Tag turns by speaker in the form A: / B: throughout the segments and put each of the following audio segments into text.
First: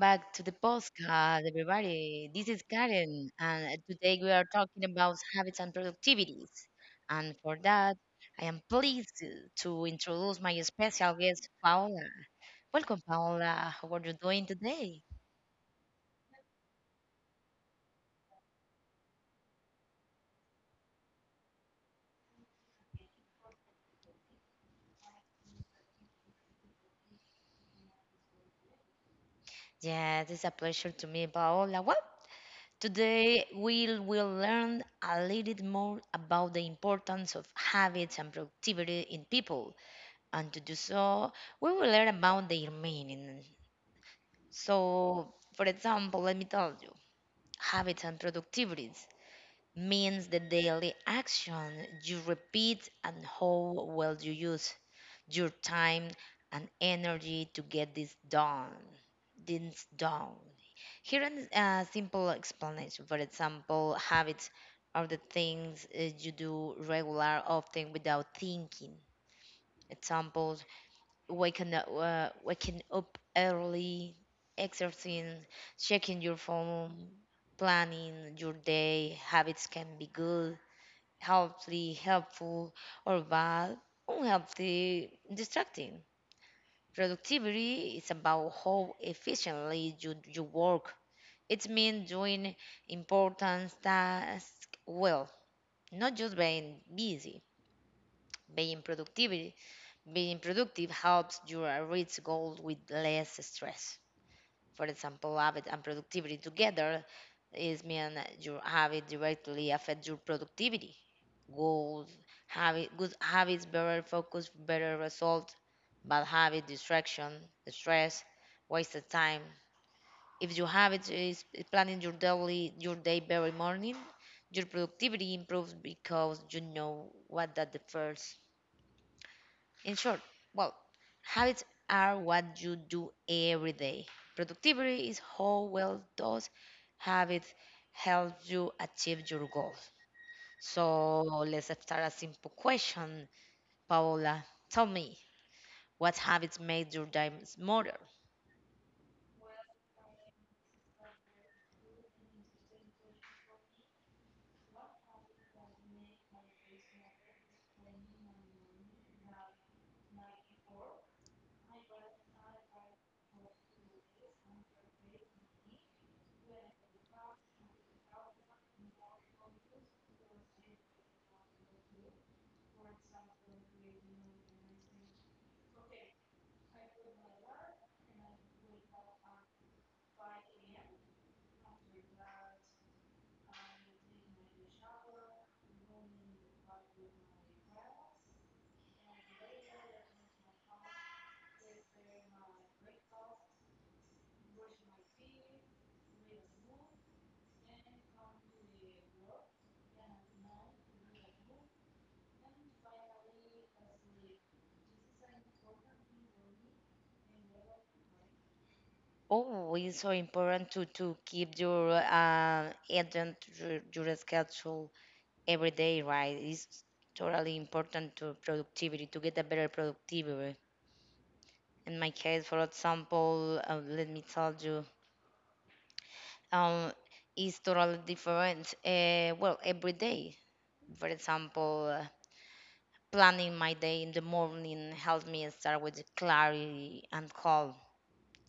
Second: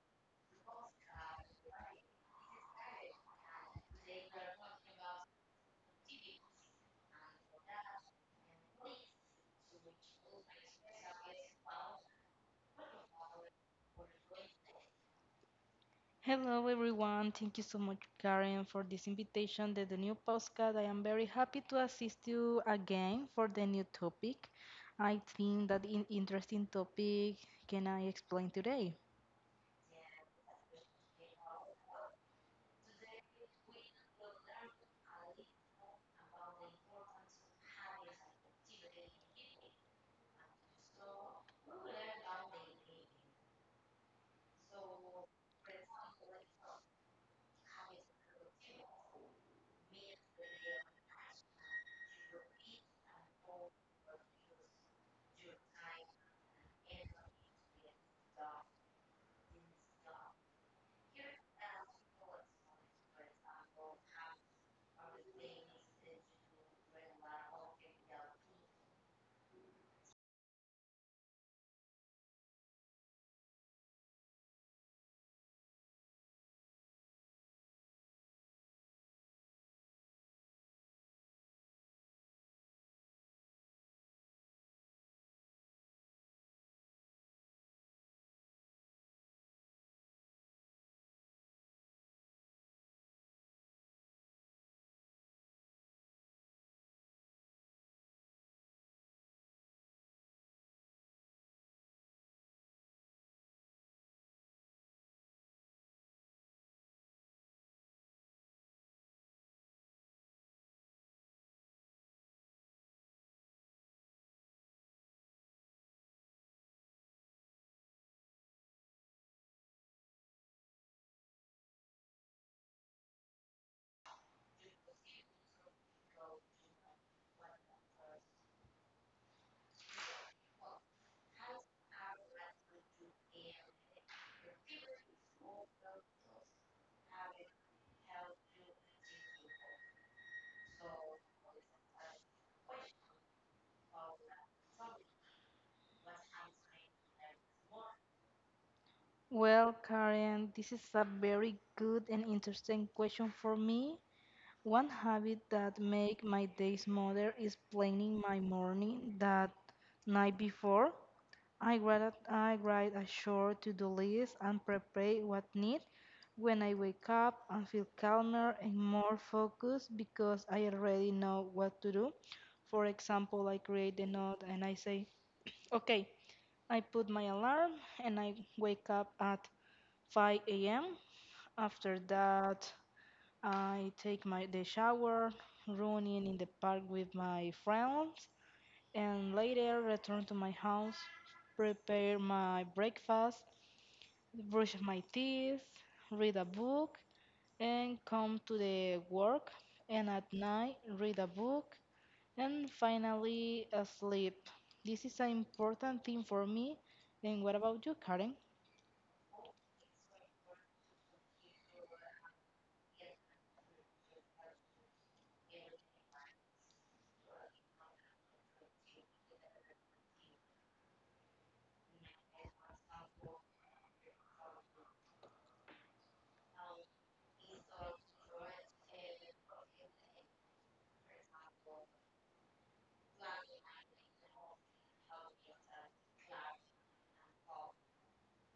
A: back to the podcast, everybody. This is Karen, and today we are talking about habits and productivities. And for that, I am pleased to introduce my special guest, Paola. Welcome, Paola. How are you doing today?
B: Hello, everyone. Thank you so much, Karen, for this invitation to the new postcard. I am very happy to assist you again for the new topic. I think that in interesting topic can I explain today?
A: Yes, it's a pleasure to meet Paola. Well, today we will learn a little bit more about the importance of habits and productivity in people. And to do so, we will learn about their meaning. So, for example, let me tell you, habits and productivities means the daily action you repeat and how well you use your time and energy to get this done. This done. Here is a simple explanation. For example, habits are the things you do regular, often without thinking. Examples waking up early, exercising, checking your phone, planning your day. Habits can be good, healthy, helpful, or bad, unhealthy, distracting. Productivity is about how efficiently you work. It means doing important tasks well, not just being busy, being productive being productive helps you reach goals with less stress. For example, habit and productivity together is mean that your habit directly affects your productivity. Goals, habit, good habits, better focus, better result. Bad habit, distraction, stress, wasted time. If your habit is planning your daily your day very morning, your productivity improves because you know what that the first in short, well, habits are what you do every day. Productivity is how well those habits help you achieve your goals. So let's start a simple question, Paola. Tell me, what habits made your day smoother?
B: Well, Karen, this is a very good and interesting question for me. One habit that make my day smoother is planning my morning that night before. I write a short to-do list and prepare what need. When I wake up, I feel calmer and more focused because I already know what to do. For example, I create a note and I say, okay, I put my alarm and I wake up at 5 a.m. After that, I take my the shower, running in the park with my friends, and later return to my house, prepare my breakfast, brush my teeth, read a book, and come to the work, and at night read a book, and finally sleep. This is an important thing for me. And what about you, Karen?
A: Oh, it's so important to keep your agent, your schedule every day, right? It's totally important to productivity, to get a better productivity. In my case, for example, let me tell you, um, is totally different. Well, every day, for example, planning my day in the morning helps me start with clarity and calm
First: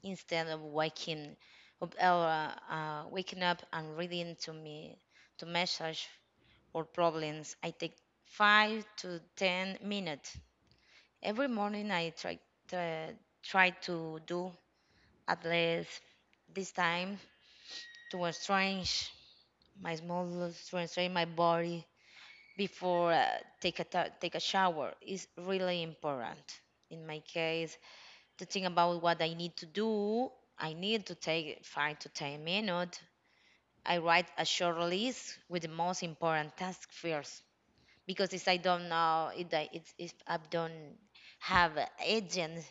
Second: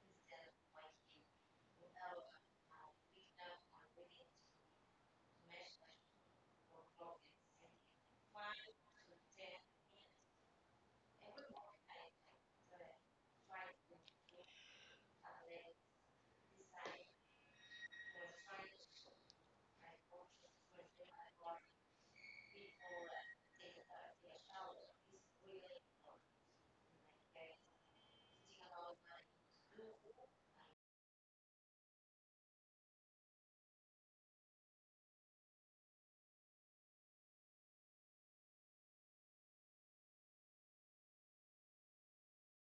A: instead of waking up and reading to me to message or problems. I take 5 to 10 minutes every morning. To, try to do at least this time to unstrange my muscles, to unstrange my body before take a shower is really important. In my case, to think about what I need to do, I need to take 5 to 10 minutes. I write a short list with the most important task first because if I don't know if I, it's, if I don't have a agent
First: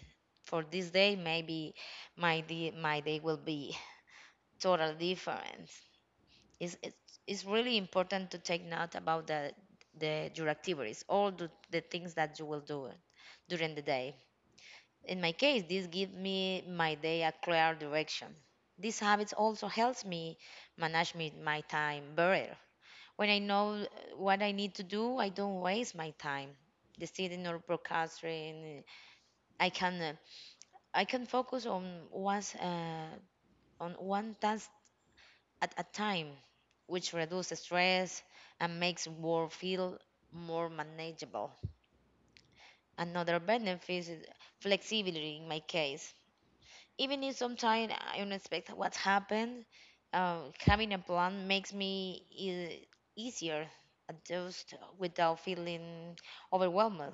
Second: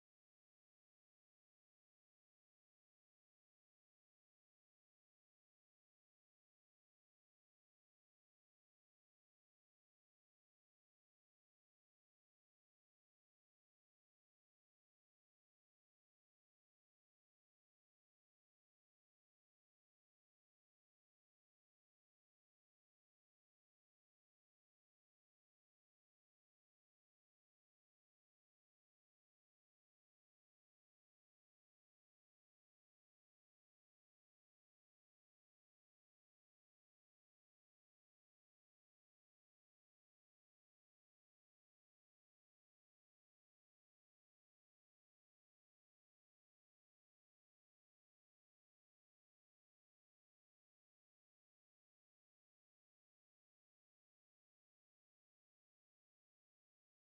A: for this day, maybe my day will be totally different. It's really important to take note about the your activities all the things that you will do during the day in my case this gives me my day a clear direction these habits also helps me my time better when I know what I need to do I don't waste my time deciding or procrastinating I can I can focus one uh, on one task at a time, which reduces stress and makes work feel more manageable. Another benefit is flexibility in my case. Even if sometimes I don't expect what happened, having a plan makes me easier adjust without feeling overwhelmed.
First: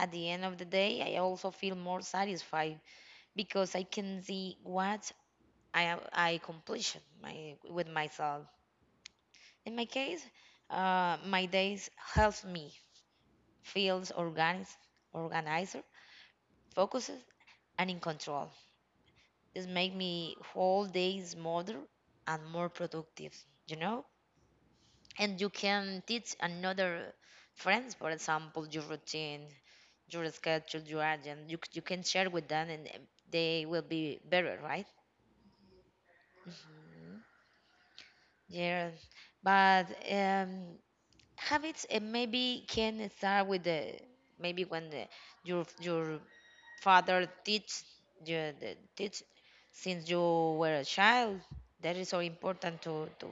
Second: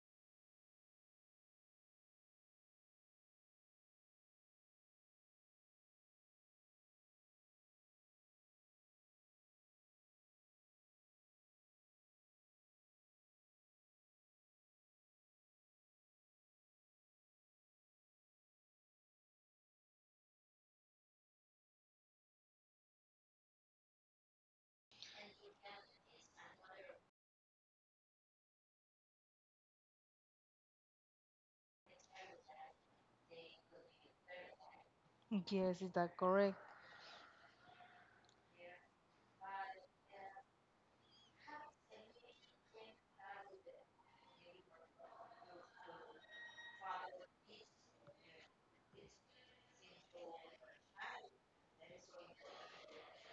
A: At the end of the day, I also feel more satisfied because I can see what I accomplished my, with myself. In my case, my days helps me feels organized, organizer, focuses, and in control. This make me whole days smoother and more productive. You know, and you can teach another friends, for example, your routine, your schedule, your agenda. You can share with them, and they will be better, right?
B: Yes, is that correct?
A: Mhm. Yeah, but um, habits and maybe can start with the maybe when the, your father teach you teach since you were a child that is so important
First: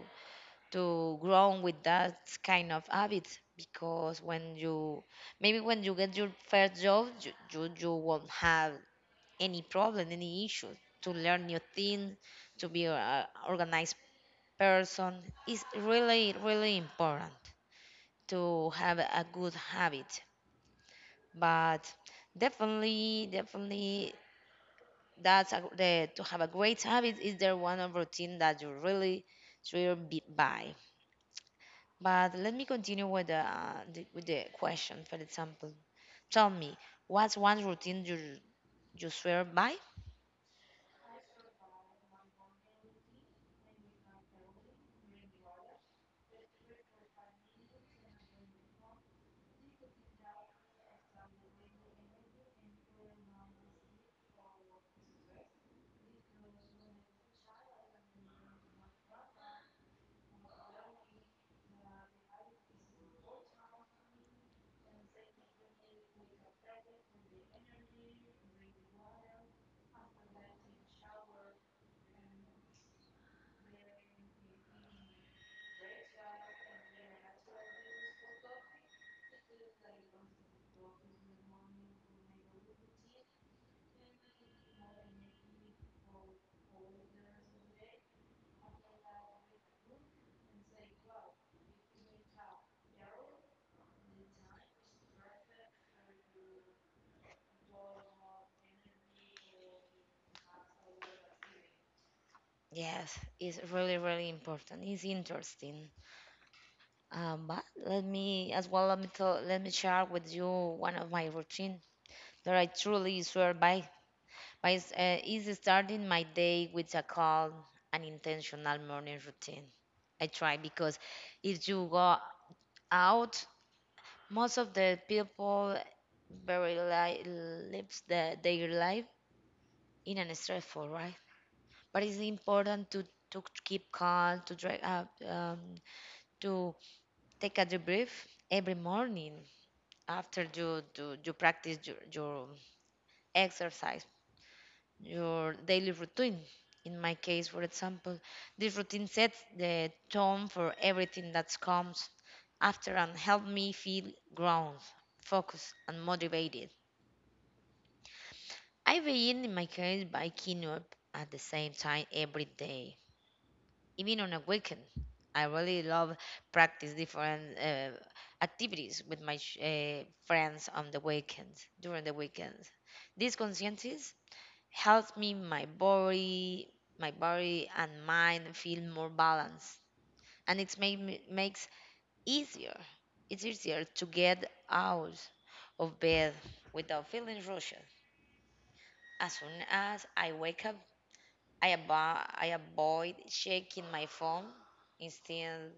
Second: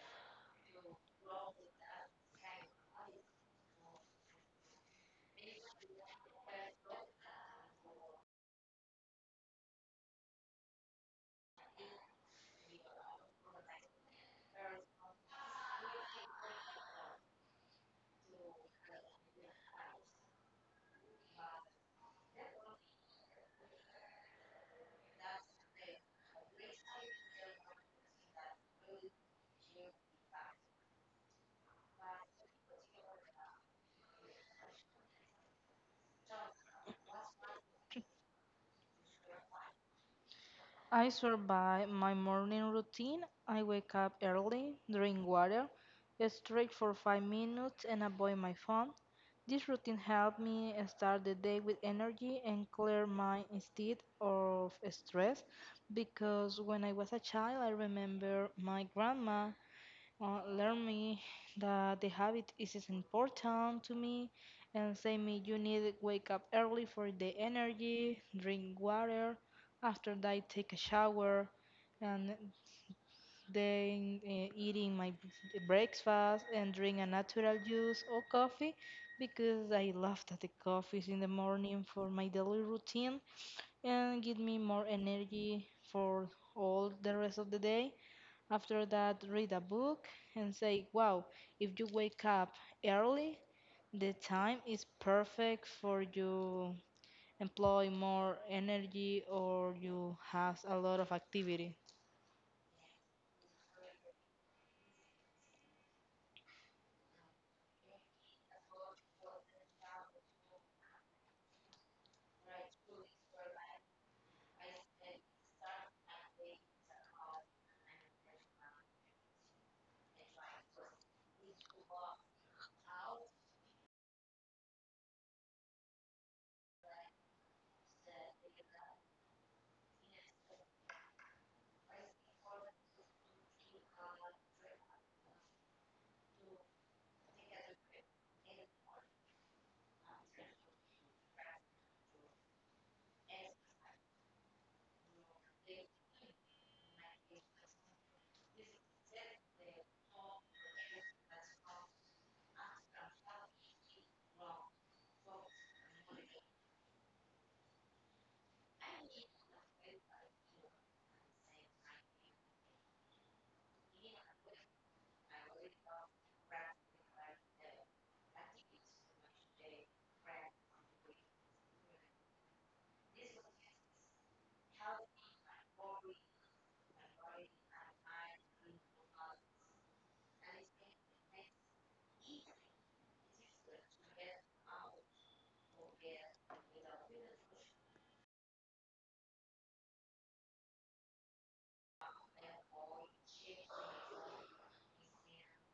A: to grow with that kind of habits because when you maybe when you get your first job you won't have any problem any issue to learn new things to be an organized person is really really important to have a good habit. But definitely, that's a, the, to have a great habit is there one of routine that you really driven by. But let me continue with the with the question. For example, tell me what's one routine you swear by?
B: I survive my morning routine. I wake up early, drink water, stretch for 5 minutes, and avoid my phone. This routine helps me start the day with energy and clear mind instead of stress. Because when I was a child, I remember my grandma learn me that the habit is important to me and say me you need to wake up early for the energy, drink water, after that take a shower and then eating my breakfast and drink a natural juice or coffee because I love that the coffee is in the morning for my daily routine and give me more energy for all the rest of the day after that, read a book and say, wow, if you wake up early, the time is perfect for you employ more energy or you have a lot of activity.
A: Yes, it's really really important. It's interesting. But let me share with you one of my routine that I truly swear by. Is starting my day with a calm and intentional morning routine. I try because if you go out, most of the people very li- lives their life in an stressful, right? But it's important to keep calm, to dry up, to take a deep breath every morning after you do you practice your exercise your daily routine. In my case, for example, this routine sets the tone for everything that comes after and help me feel grounded, focused, and motivated. I begin, in my case, by waking up at the same time every day, even on a weekend. I really love practice different activities with friends on the weekends, during the weekends. This consciences helps me my body and mind feel more balanced and makes easier it's easier to get out of bed without feeling rushed as soon as I wake up I avoid checking my phone instead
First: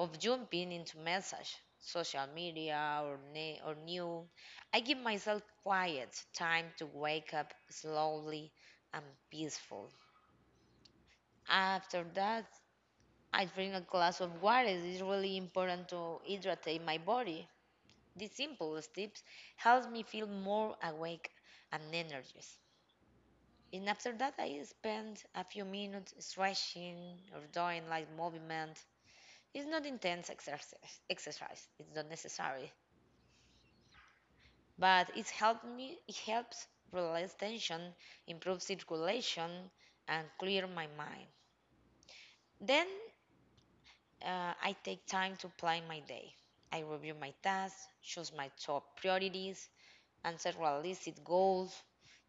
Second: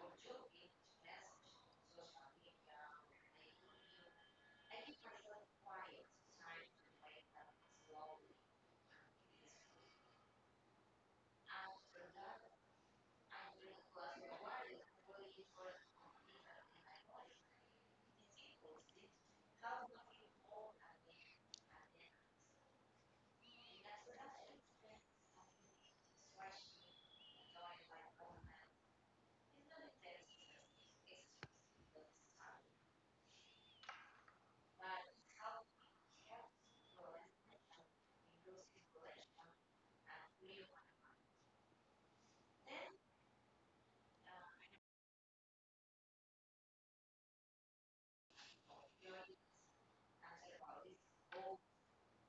A: of jumping into message social media or new I give myself quiet time to wake up slowly and peacefully. After that, I drink a glass of water. It's really important to hydrate my body. These simple steps helps me feel more awake and energized. And after that, I spend a few minutes stretching or doing light movement. It's not intense exercise. Exercise. It's not necessary, but it's helped me. It helps release tension, improve circulation, and clear my mind. Then I take time to plan my day. I review my tasks, choose my top priorities, and set realistic goals.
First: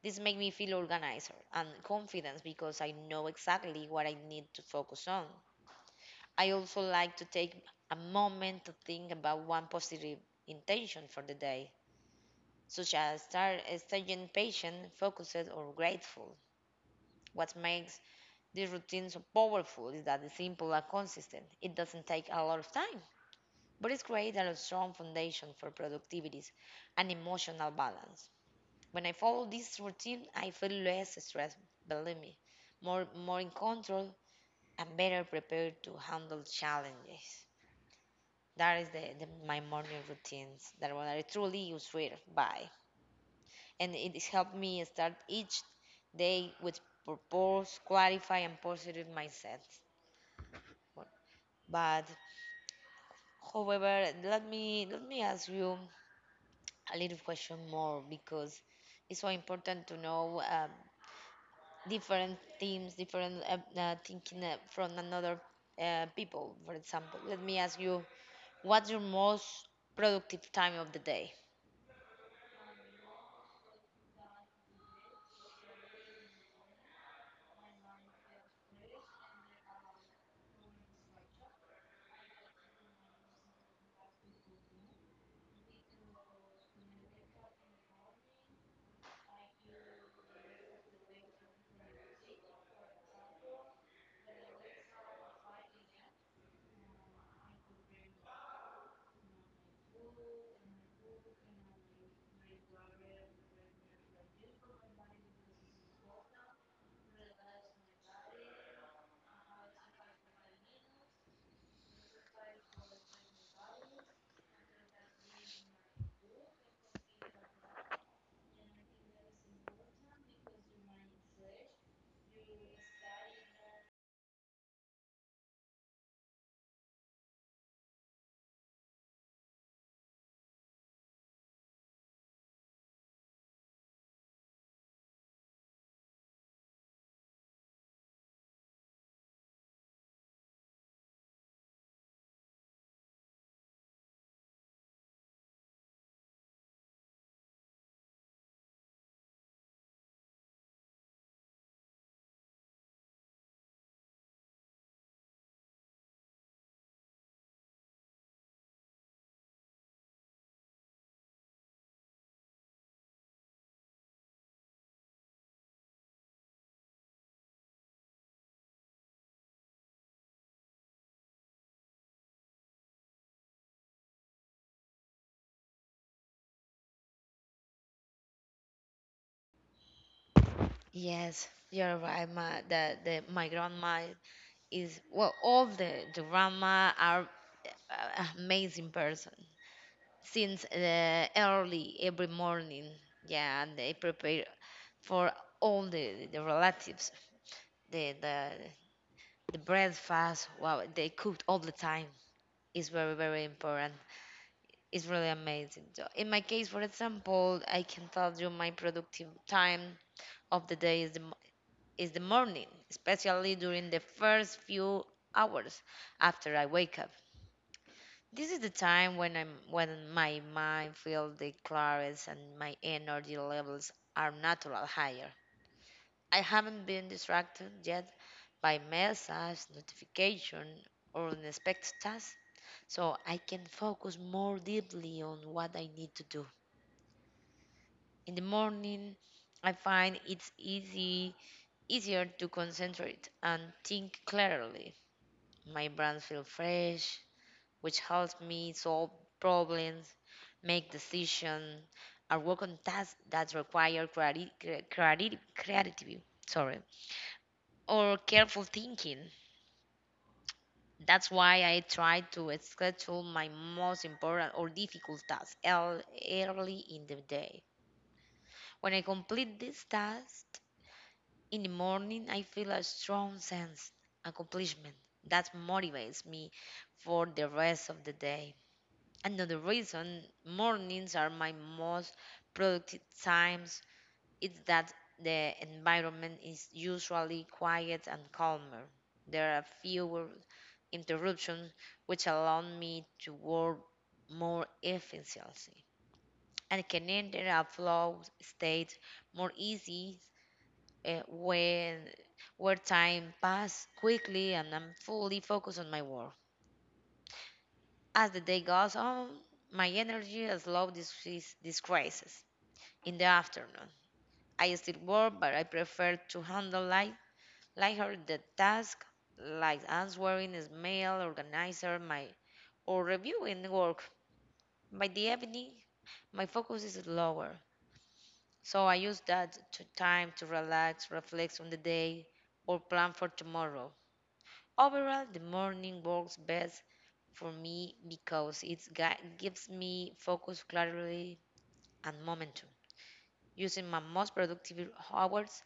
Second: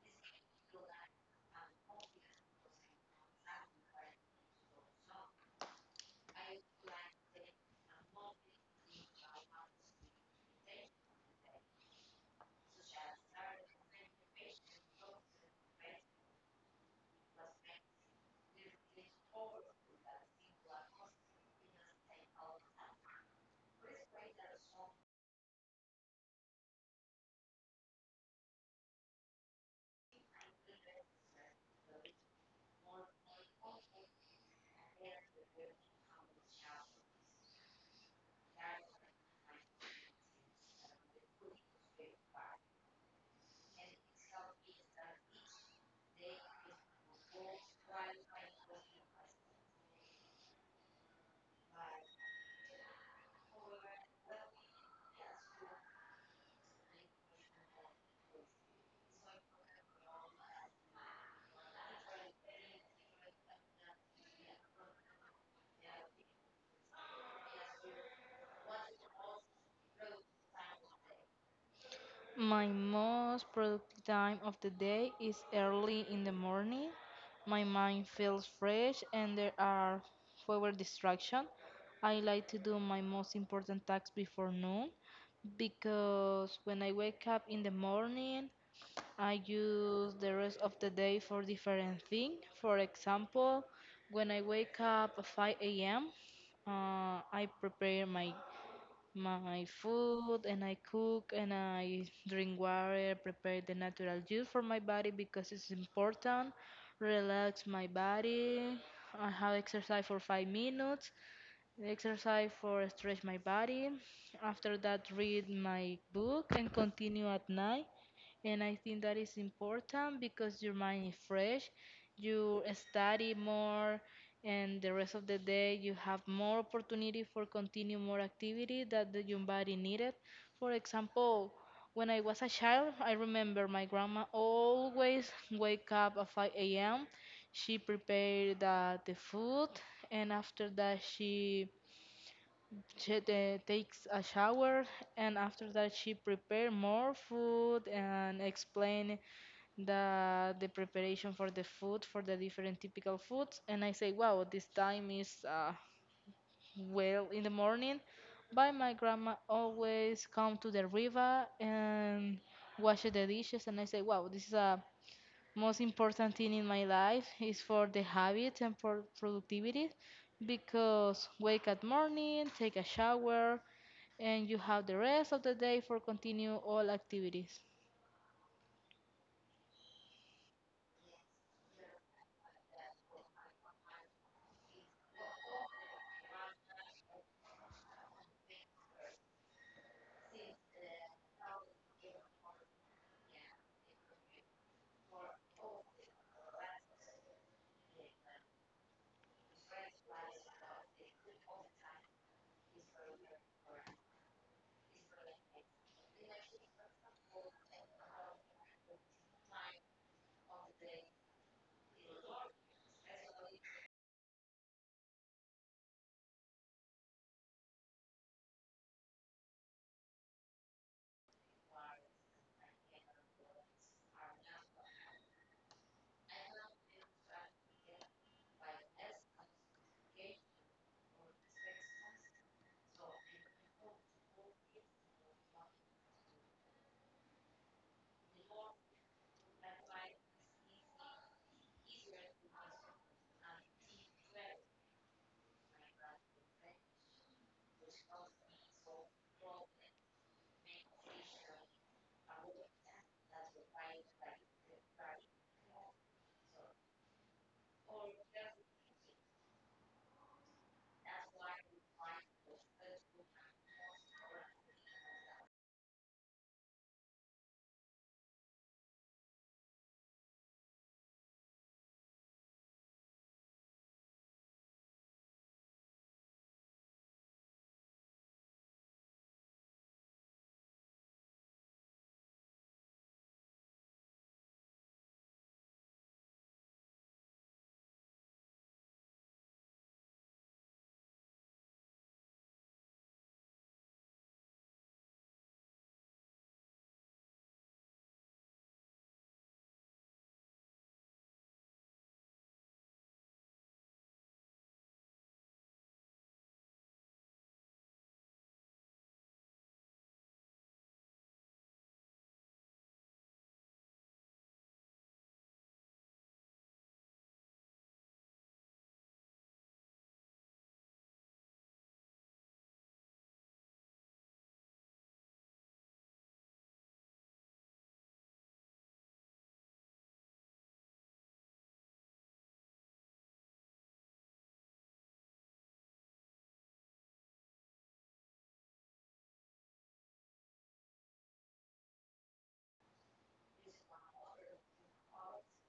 A: This makes me feel organized and confident because I know exactly what I need to focus on. I also like to take a moment to think about one positive intention for the day, such as staying patient, focused, or grateful. What makes this routine so powerful is that it's simple and consistent. It doesn't take a lot of time but it's created a strong foundation for productivity and emotional balance. When I follow this routine, I feel less stressed, believe me, more in control and better prepared to handle challenges. That is the my morning routines that what I truly useful by. And it has helped me start each day with purpose, clarify and positive mindset. But however, let me ask you a little question more because it's so important to know different themes, different thinking from another people. For example, let me ask you, what's your most productive time of the day?
B: My most productive time of the day is early in the morning. My mind feels fresh and there are fewer distractions. I like to do my most important tasks before noon because when I wake up in the morning, I use the rest of the day for different things. For example, when I wake up at 5 a.m., I prepare my food and I cook and I drink water, prepare the natural juice for my body because it's important. Relax my body. I have exercise for 5 minutes exercise for stretch my body. After that, read my book and continue at night. And I think that is important because your mind is fresh. You study more, and the rest of the day you have more opportunity for continue more activity that the, your body needed. For example, when I was a child, I remember my grandma always wake up at 5 a.m. She prepared the food, and after that she takes a shower, and after that, she prepare more food and explain the preparation for the food for the different typical foods. And I say, wow, this time is well in the morning. But my grandma always come to the river and wash the dishes, and I say, wow, this is a most important thing in my life is for the habits and for productivity because wake at morning take a shower and you have the rest of the day for continue all activities.
A: Yes, you're right. My the my grandma is well, all the grandma are amazing person. Since early every morning, yeah, and they prepare for all the relatives. the the the breakfast wow they cooked all the time is very very important it's really amazing so in my case for example I can tell you my productive time of the day is is the morning especially during the first few hours after I wake up this is the time when I'm when my mind feels the clarest and my energy levels are natural higher I haven't been distracted yet by message, notification, or unexpected tasks, so I can focus more deeply on what I need to do. In the morning, I find it's easy easier to concentrate and think clearly. My brain feels fresh, which helps me solve problems, make decisions, or work on tasks that require creativity. Sorry, or careful thinking. That's why I try to schedule my most important or difficult tasks early in the day. When I complete this task in the morning, I feel a strong sense of accomplishment that motivates me for the rest of the day. Another reason mornings are my most productive times is that the environment is usually quiet and calmer. There are fewer interruptions, which allowed me to work more efficiently and can enter a flow state more easy when where time passes quickly and I'm fully focused on my work. As the day goes on, my energy slows this decreases. In the afternoon, I still work, but I prefer to handle lighter the task like answering email, organizer my or reviewing work. By the evening, my focus is lower, so I use that to time to relax, reflect on the day, or plan for tomorrow. Overall, the morning works best for me because it gives me focus, clarity, and momentum. Using my most productive hours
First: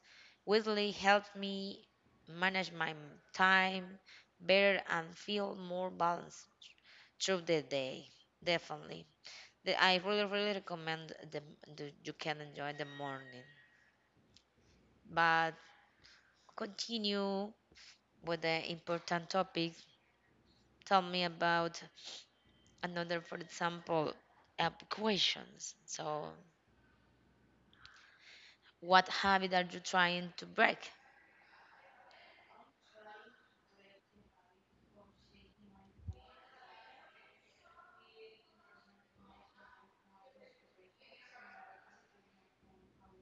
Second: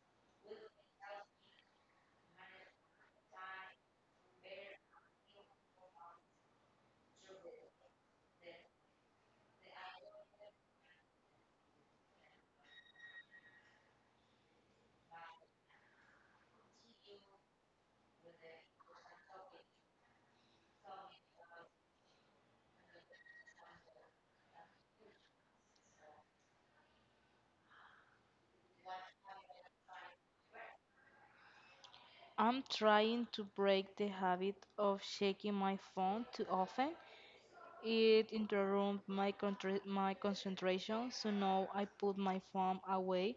A: really helps me manage my time better and feel more balanced through the day. Definitely. I really, really recommend the you can enjoy the morning. But continue with the important topic. Tell me about another, for example, questions. So, what habit are you trying to break?
B: I'm trying to break the habit of checking my phone too often. It interrupts my, my concentration, so now I put my phone away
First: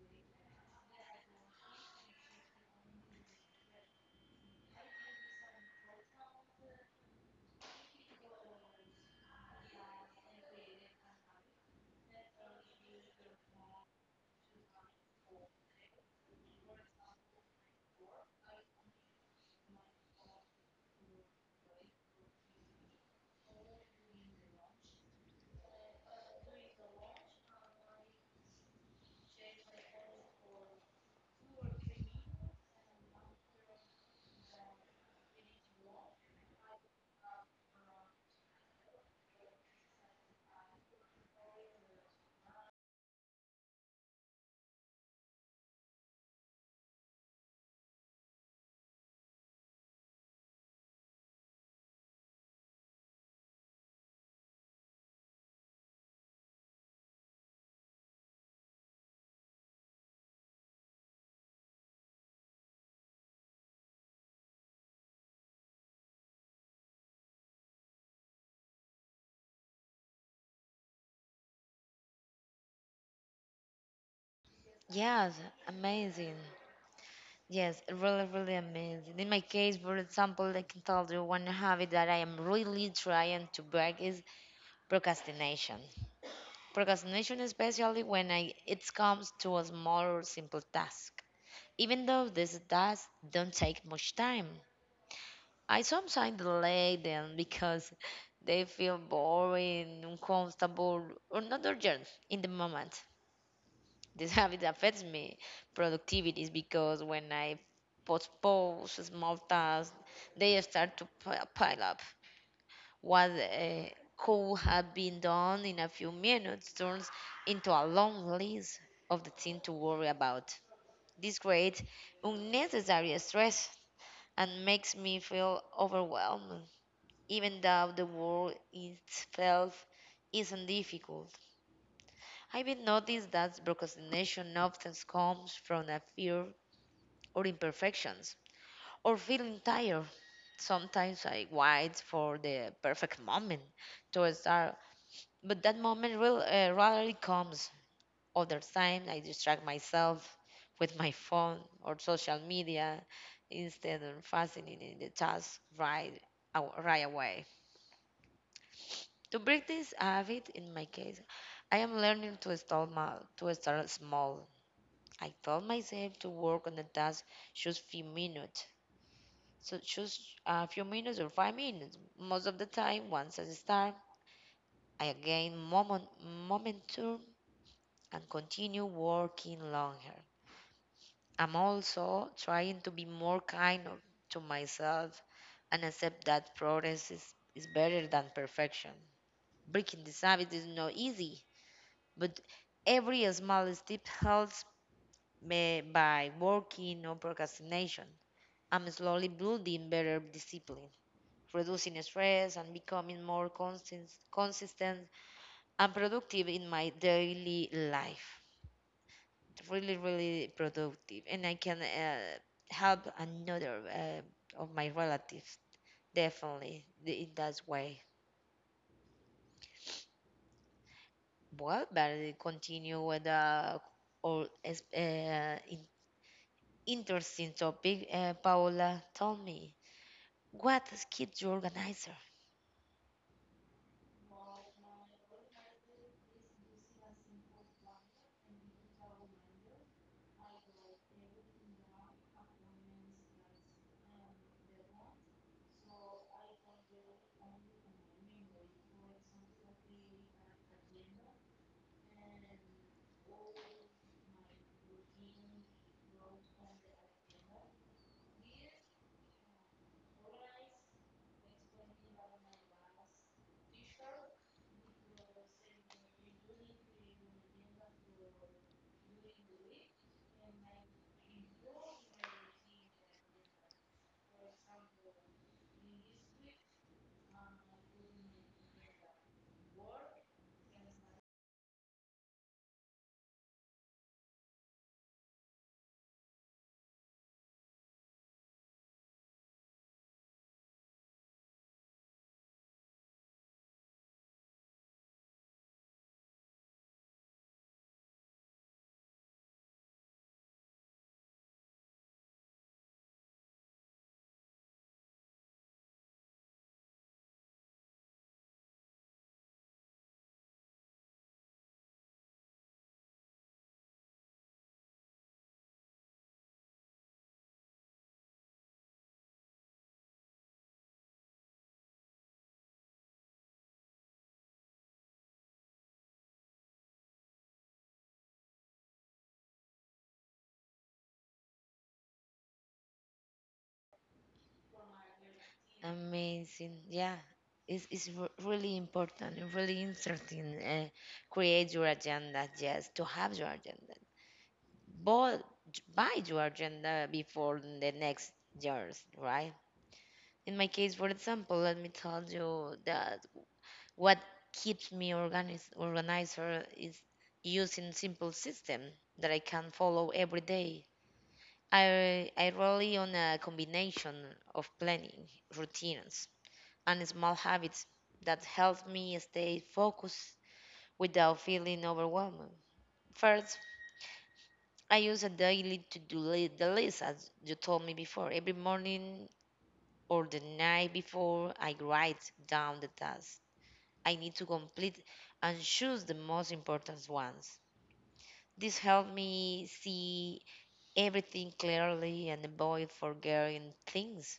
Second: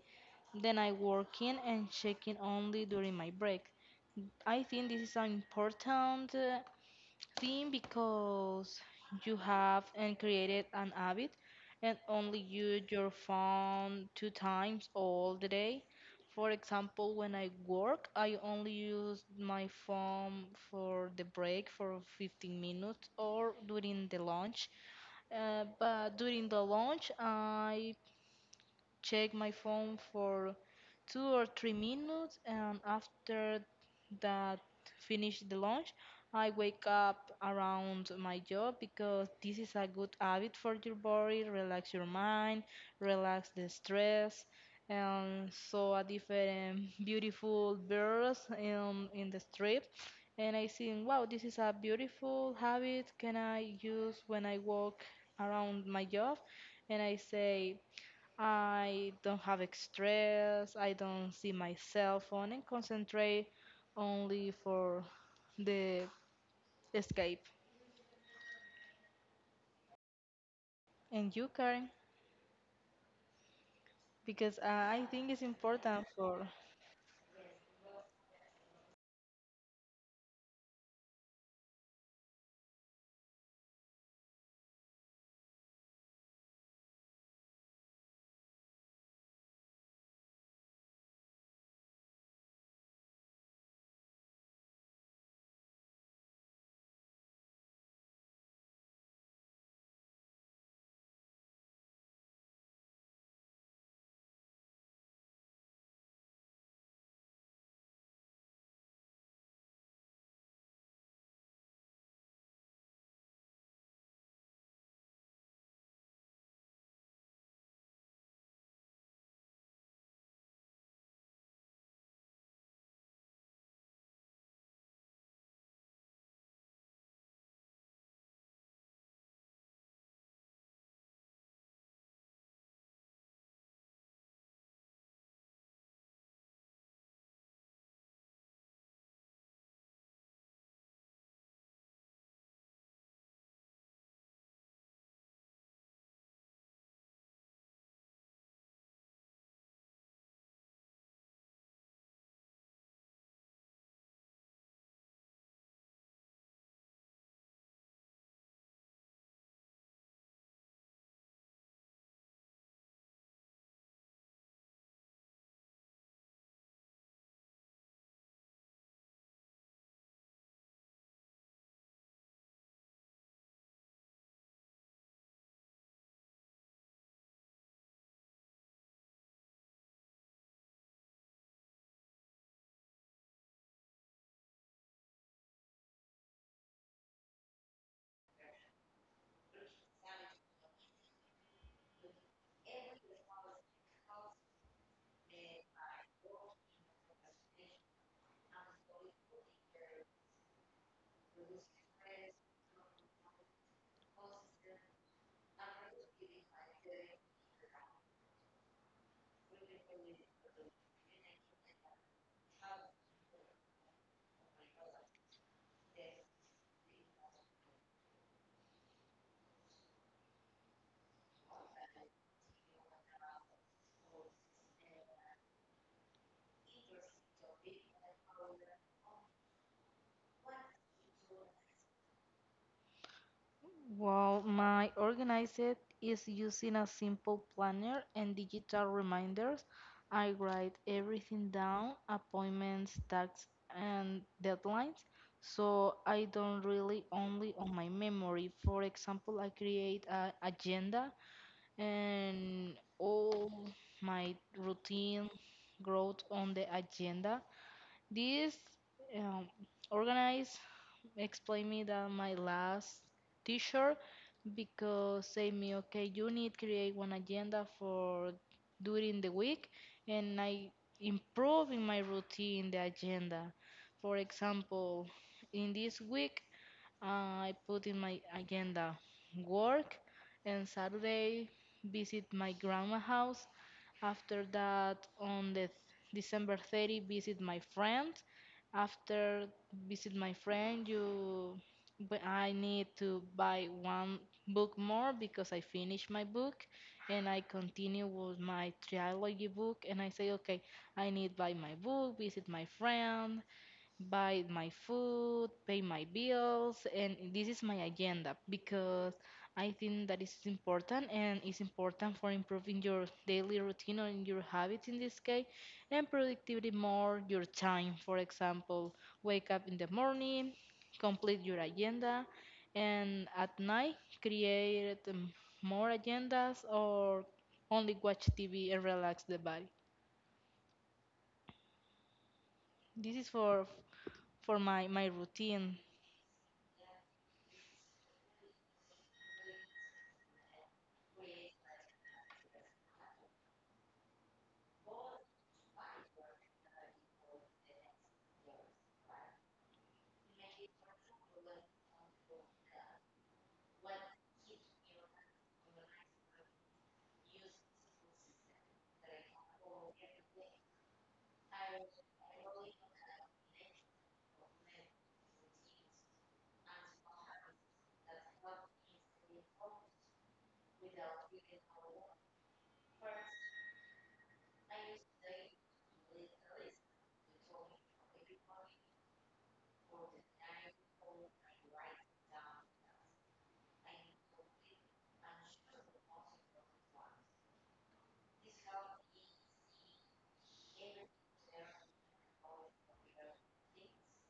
B: then I working and checking only during my break. I think this is an important think because you have and created an habit and only use your phone two times all the day. For example, when I work, I only use my phone for the break for 15 minutes or during the lunch. But during the lunch, I check my phone for 2 or 3 minutes, and after that, finish the lunch. I wake up around my job because this is a good habit for your body, relax your mind, relax the stress, and saw a different beautiful birds in the strip. And I think, wow, this is a beautiful habit. Can I use when I walk around my job? And I say, I don't have stress. I don't see my cell phone and concentrate only for the escape. And you, Karen, because I think it's important
A: Yes,
B: for.
A: amazing. Yes, really, really amazing. In my case, for example, I can tell you one habit that I am really trying to break is procrastination. Procrastination, especially when I, it comes to a small or simple task. Even though these tasks don't take much time, I sometimes delay them because they feel boring, uncomfortable, or not urgent in the moment. This habit affects me productivity because when I postpone small tasks, they start to pile up. What could have been done in a few minutes turns into a long list of the things to worry about. This creates unnecessary stress and makes me feel overwhelmed, even though the world itself isn't difficult. I've been noticed that procrastination often comes from a fear or imperfections or feeling tired. Sometimes I wait for the perfect moment to start, but that moment will rarely comes. Other time, I distract myself with my phone or social media instead of fastening in the task right away. To break this habit, in my case, I am learning to to start small. I told myself to work on the task just few minutes. So just a few minutes or 5 minutes. Most of the time, once I start, I gain momentum and continue working longer. I'm also trying to be more kind of- to myself and accept that progress is better than perfection. Breaking this habit is not easy, but every small step helps me by working on procrastination. I'm slowly building better discipline, reducing stress and becoming more consistent and productive in my daily life. Really, really productive, and I can help another of my relatives definitely in that way. Well, but I continue with the all is- uh, in- interesting topic. Paola, tell me what keeps you organizer.
B: Well, my organizer is using a simple planner and digital reminders. I write everything down, appointments, tasks, and deadlines. So I don't really only on my memory. For example, I create an agenda and all my routine growth on the agenda. This um, organize explained me that my last teacher because say me okay you need create one agenda for during the week and I improve in my routine the agenda. For example, in this week I put in my agenda work and Saturday visit my grandma house. After that, on the December 30, visit my friend. After visit my friend, you but I need to buy one book more because I finished my book and I continue with my trilogy book and I say okay I need buy my book visit my friend buy my food, pay my bills, and this is my agenda because I think that is important and it's important for improving your daily routine or your habits in this case and productivity more your time. For example, wake up in the morning, complete your agenda, and at night create more agendas or only watch TV and relax the body. This is for my my routine.
A: Amazing, yeah. It's really important and really interesting. Create your agenda, yes, to have your agenda bought by your agenda before the next years, right? In my case, for example, let me tell you that what keeps me organizer is using simple system that I can follow every day. I rely on a combination of planning, routines, and small habits that help me stay focused without feeling overwhelmed. First, I use a daily the list, as you told me before. Every morning or the night before, I write down the tasks I need to complete and choose the most important ones. This helps me see everything clearly and avoid forgetting things.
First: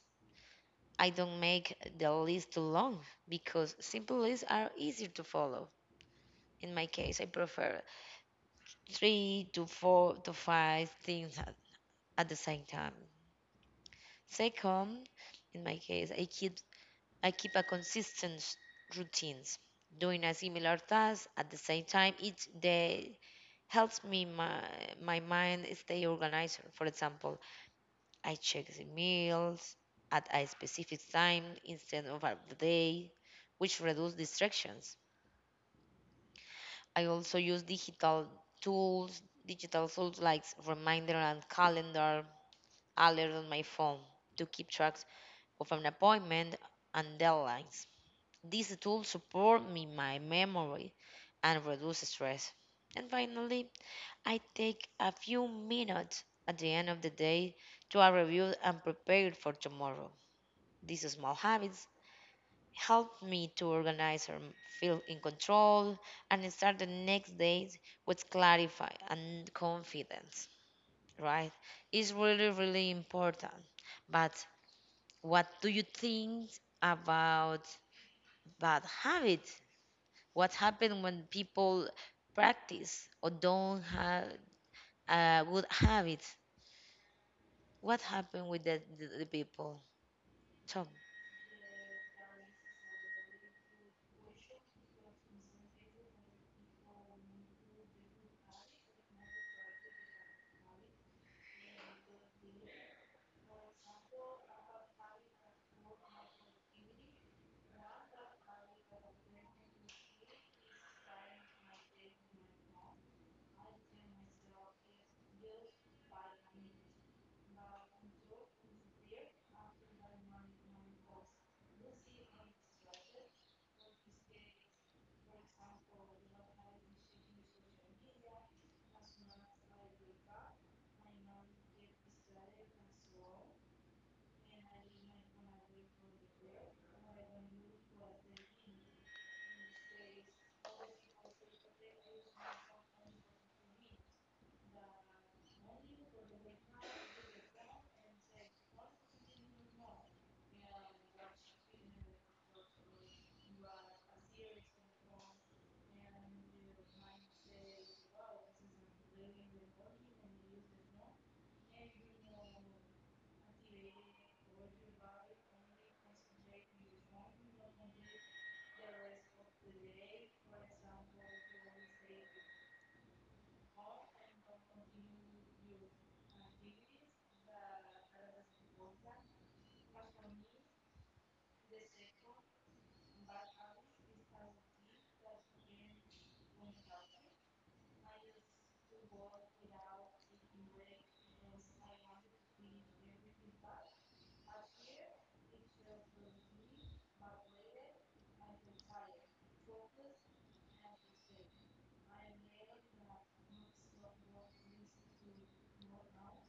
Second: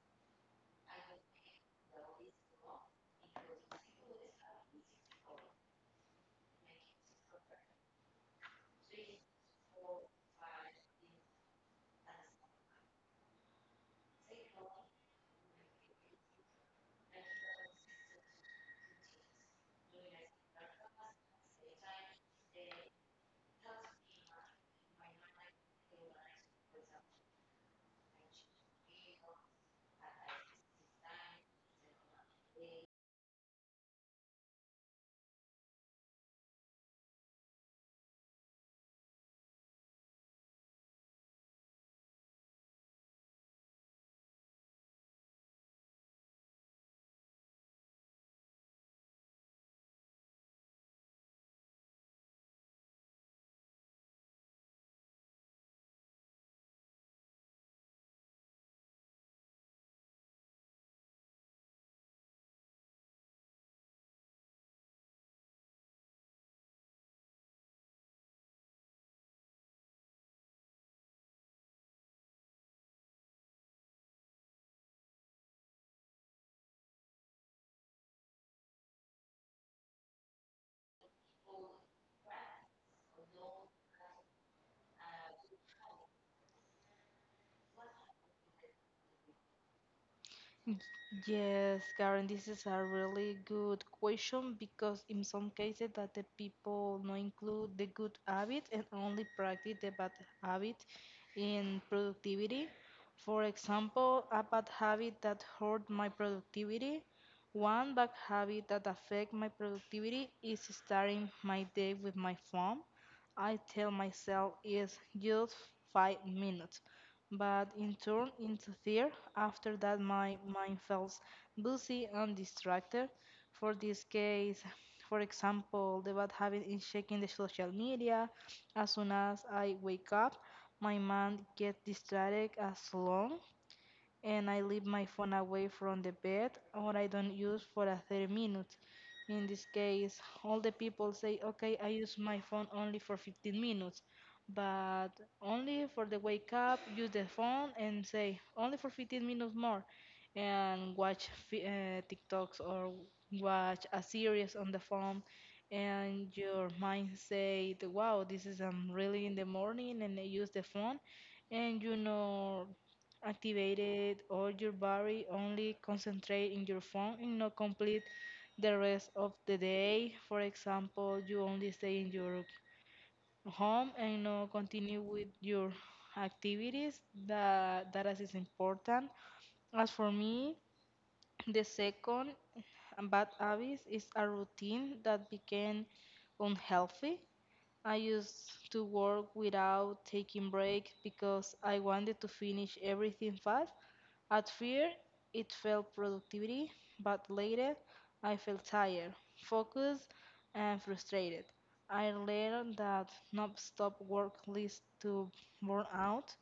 A: I don't make the list too long because simple lists are easier to follow. In my case, I prefer three to four to five things at the same time. Second, in my case, I keep a consistent routines. Doing a similar task at the same time, it they helps me my my mind stay organized. For example, I check the meals at a specific time instead of at the day, which reduce distractions. I also use tools, digital tools like reminder and calendar alert on my phone to keep track of an appointment and deadlines. These tools support me, my memory, and reduce stress. And finally, I take a few minutes at the end of the day to a review and prepare for tomorrow. These small habits help me to organize and feel in control and start the next day with clarity and confidence, right? It's really, really important. But what do you think about bad habits? What happens when people practice or don't have good habits? What happened with the people?
B: Y-
A: So,
B: Yes, Karen, this is a really good question because in some cases that the people no include the good habit and only practice the bad habit in productivity. For example, a bad habit that hurt my productivity. One bad habit that affect my productivity is starting my day with my phone. I tell myself it's just 5 minutes, but in turn into fear after that my mind feels busy and distracted. For this case, for example, the bad habit in checking the social media as soon as I wake up, my mind gets distracted as long and I leave my phone away from the bed or I don't use for a 30 minutes. In this case, all the people say, okay, I use my phone only for 15 minutes, but only for the wake up, use the phone and say, only for 15 minutes more, and watch TikToks or watch a series on the phone. And your mind said, wow, this is really in the morning, and I use the phone and you know activated or your body only concentrate in your phone and not complete the rest of the day. For example, you only stay in your home and not continue with your activities that that is important. As for me, the second bad habit is a routine that became unhealthy. I used to work without taking breaks because I wanted to finish everything fast. At first, it felt productivity, but later, I felt tired, focused, and frustrated. I learned that non-stop work leads to burnout,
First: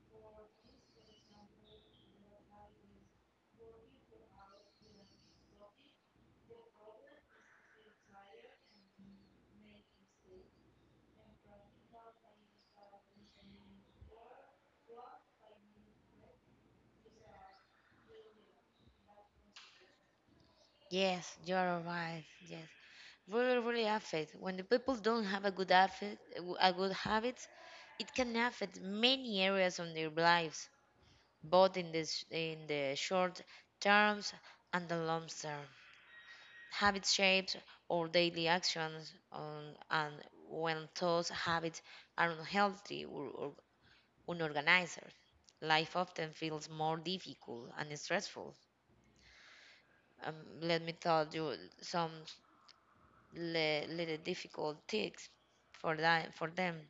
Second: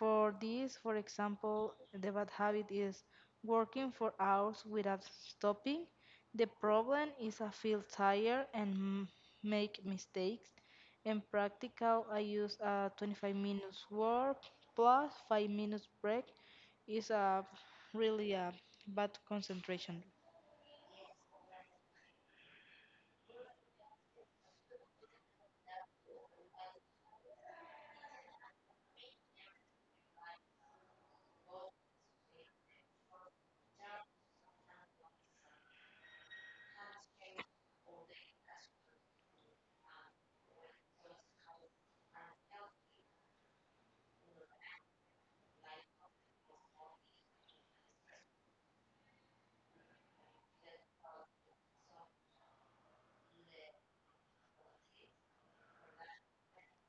B: for this, for example, the bad habit is working for hours without stopping. The problem is I feel tired and make mistakes. In practical, I use a 25 minutes work plus 5 minutes break is a really a bad concentration.
A: yes, you're right. Yes, really, really affect. When the people don't have a good affect, a good habits, it can affect many areas of their lives, both in in the short terms and the long term. Habit shapes our daily actions, and when those habits are unhealthy or unorganized, life often feels more difficult and stressful. Um, Let me tell you some little difficult tips for that for them.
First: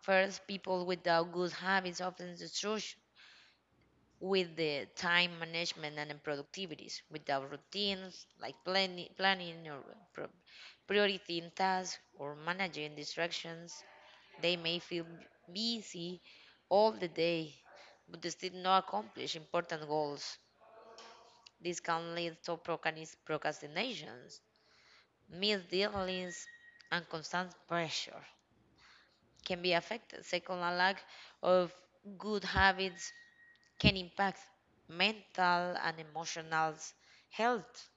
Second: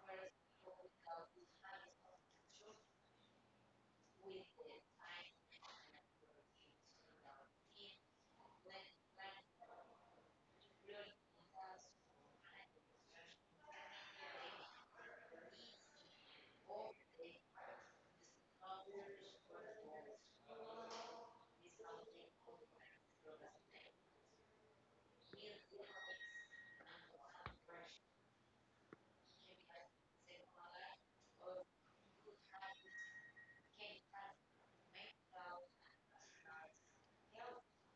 A: First, people without good habits often struggle with the time management and the productivities, without routines like planning or pro- prioritizing tasks or managing distractions, they may feel busy all the day, but they still not accomplish important goals. This can lead to procrastinations, missed deadlines, and constant pressure can be affected. Second, a lack of good habits can impact mental and emotional health.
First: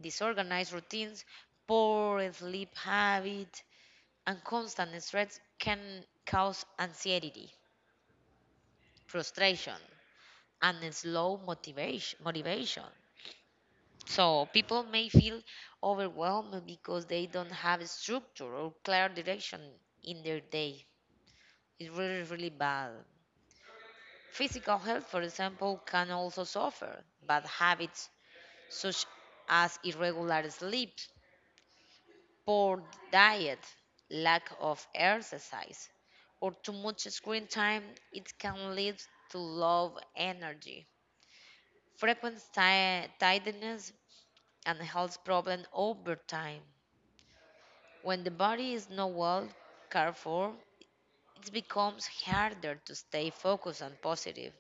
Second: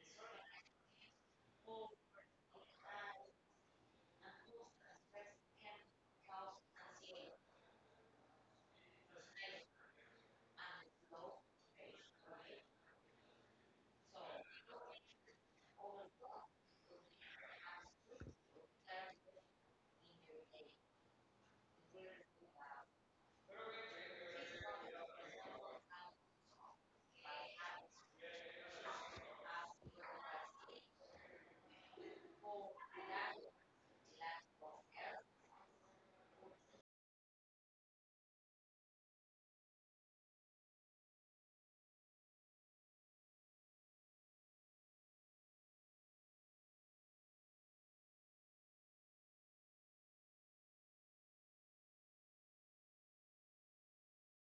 A: Disorganized routines, poor sleep habit, and constant stress can cause anxiety, frustration, and a slow motivation. So people may feel overwhelmed because they don't have a structure or clear direction in their day. It's really, really bad. Physical health, for example, can also suffer. Bad habits such as irregular sleep, poor diet, lack of exercise, or too much screen time, it can lead to low energy, frequent tiredness, and health problems over time. When the body is not well cared for, it becomes harder to stay focused and positive.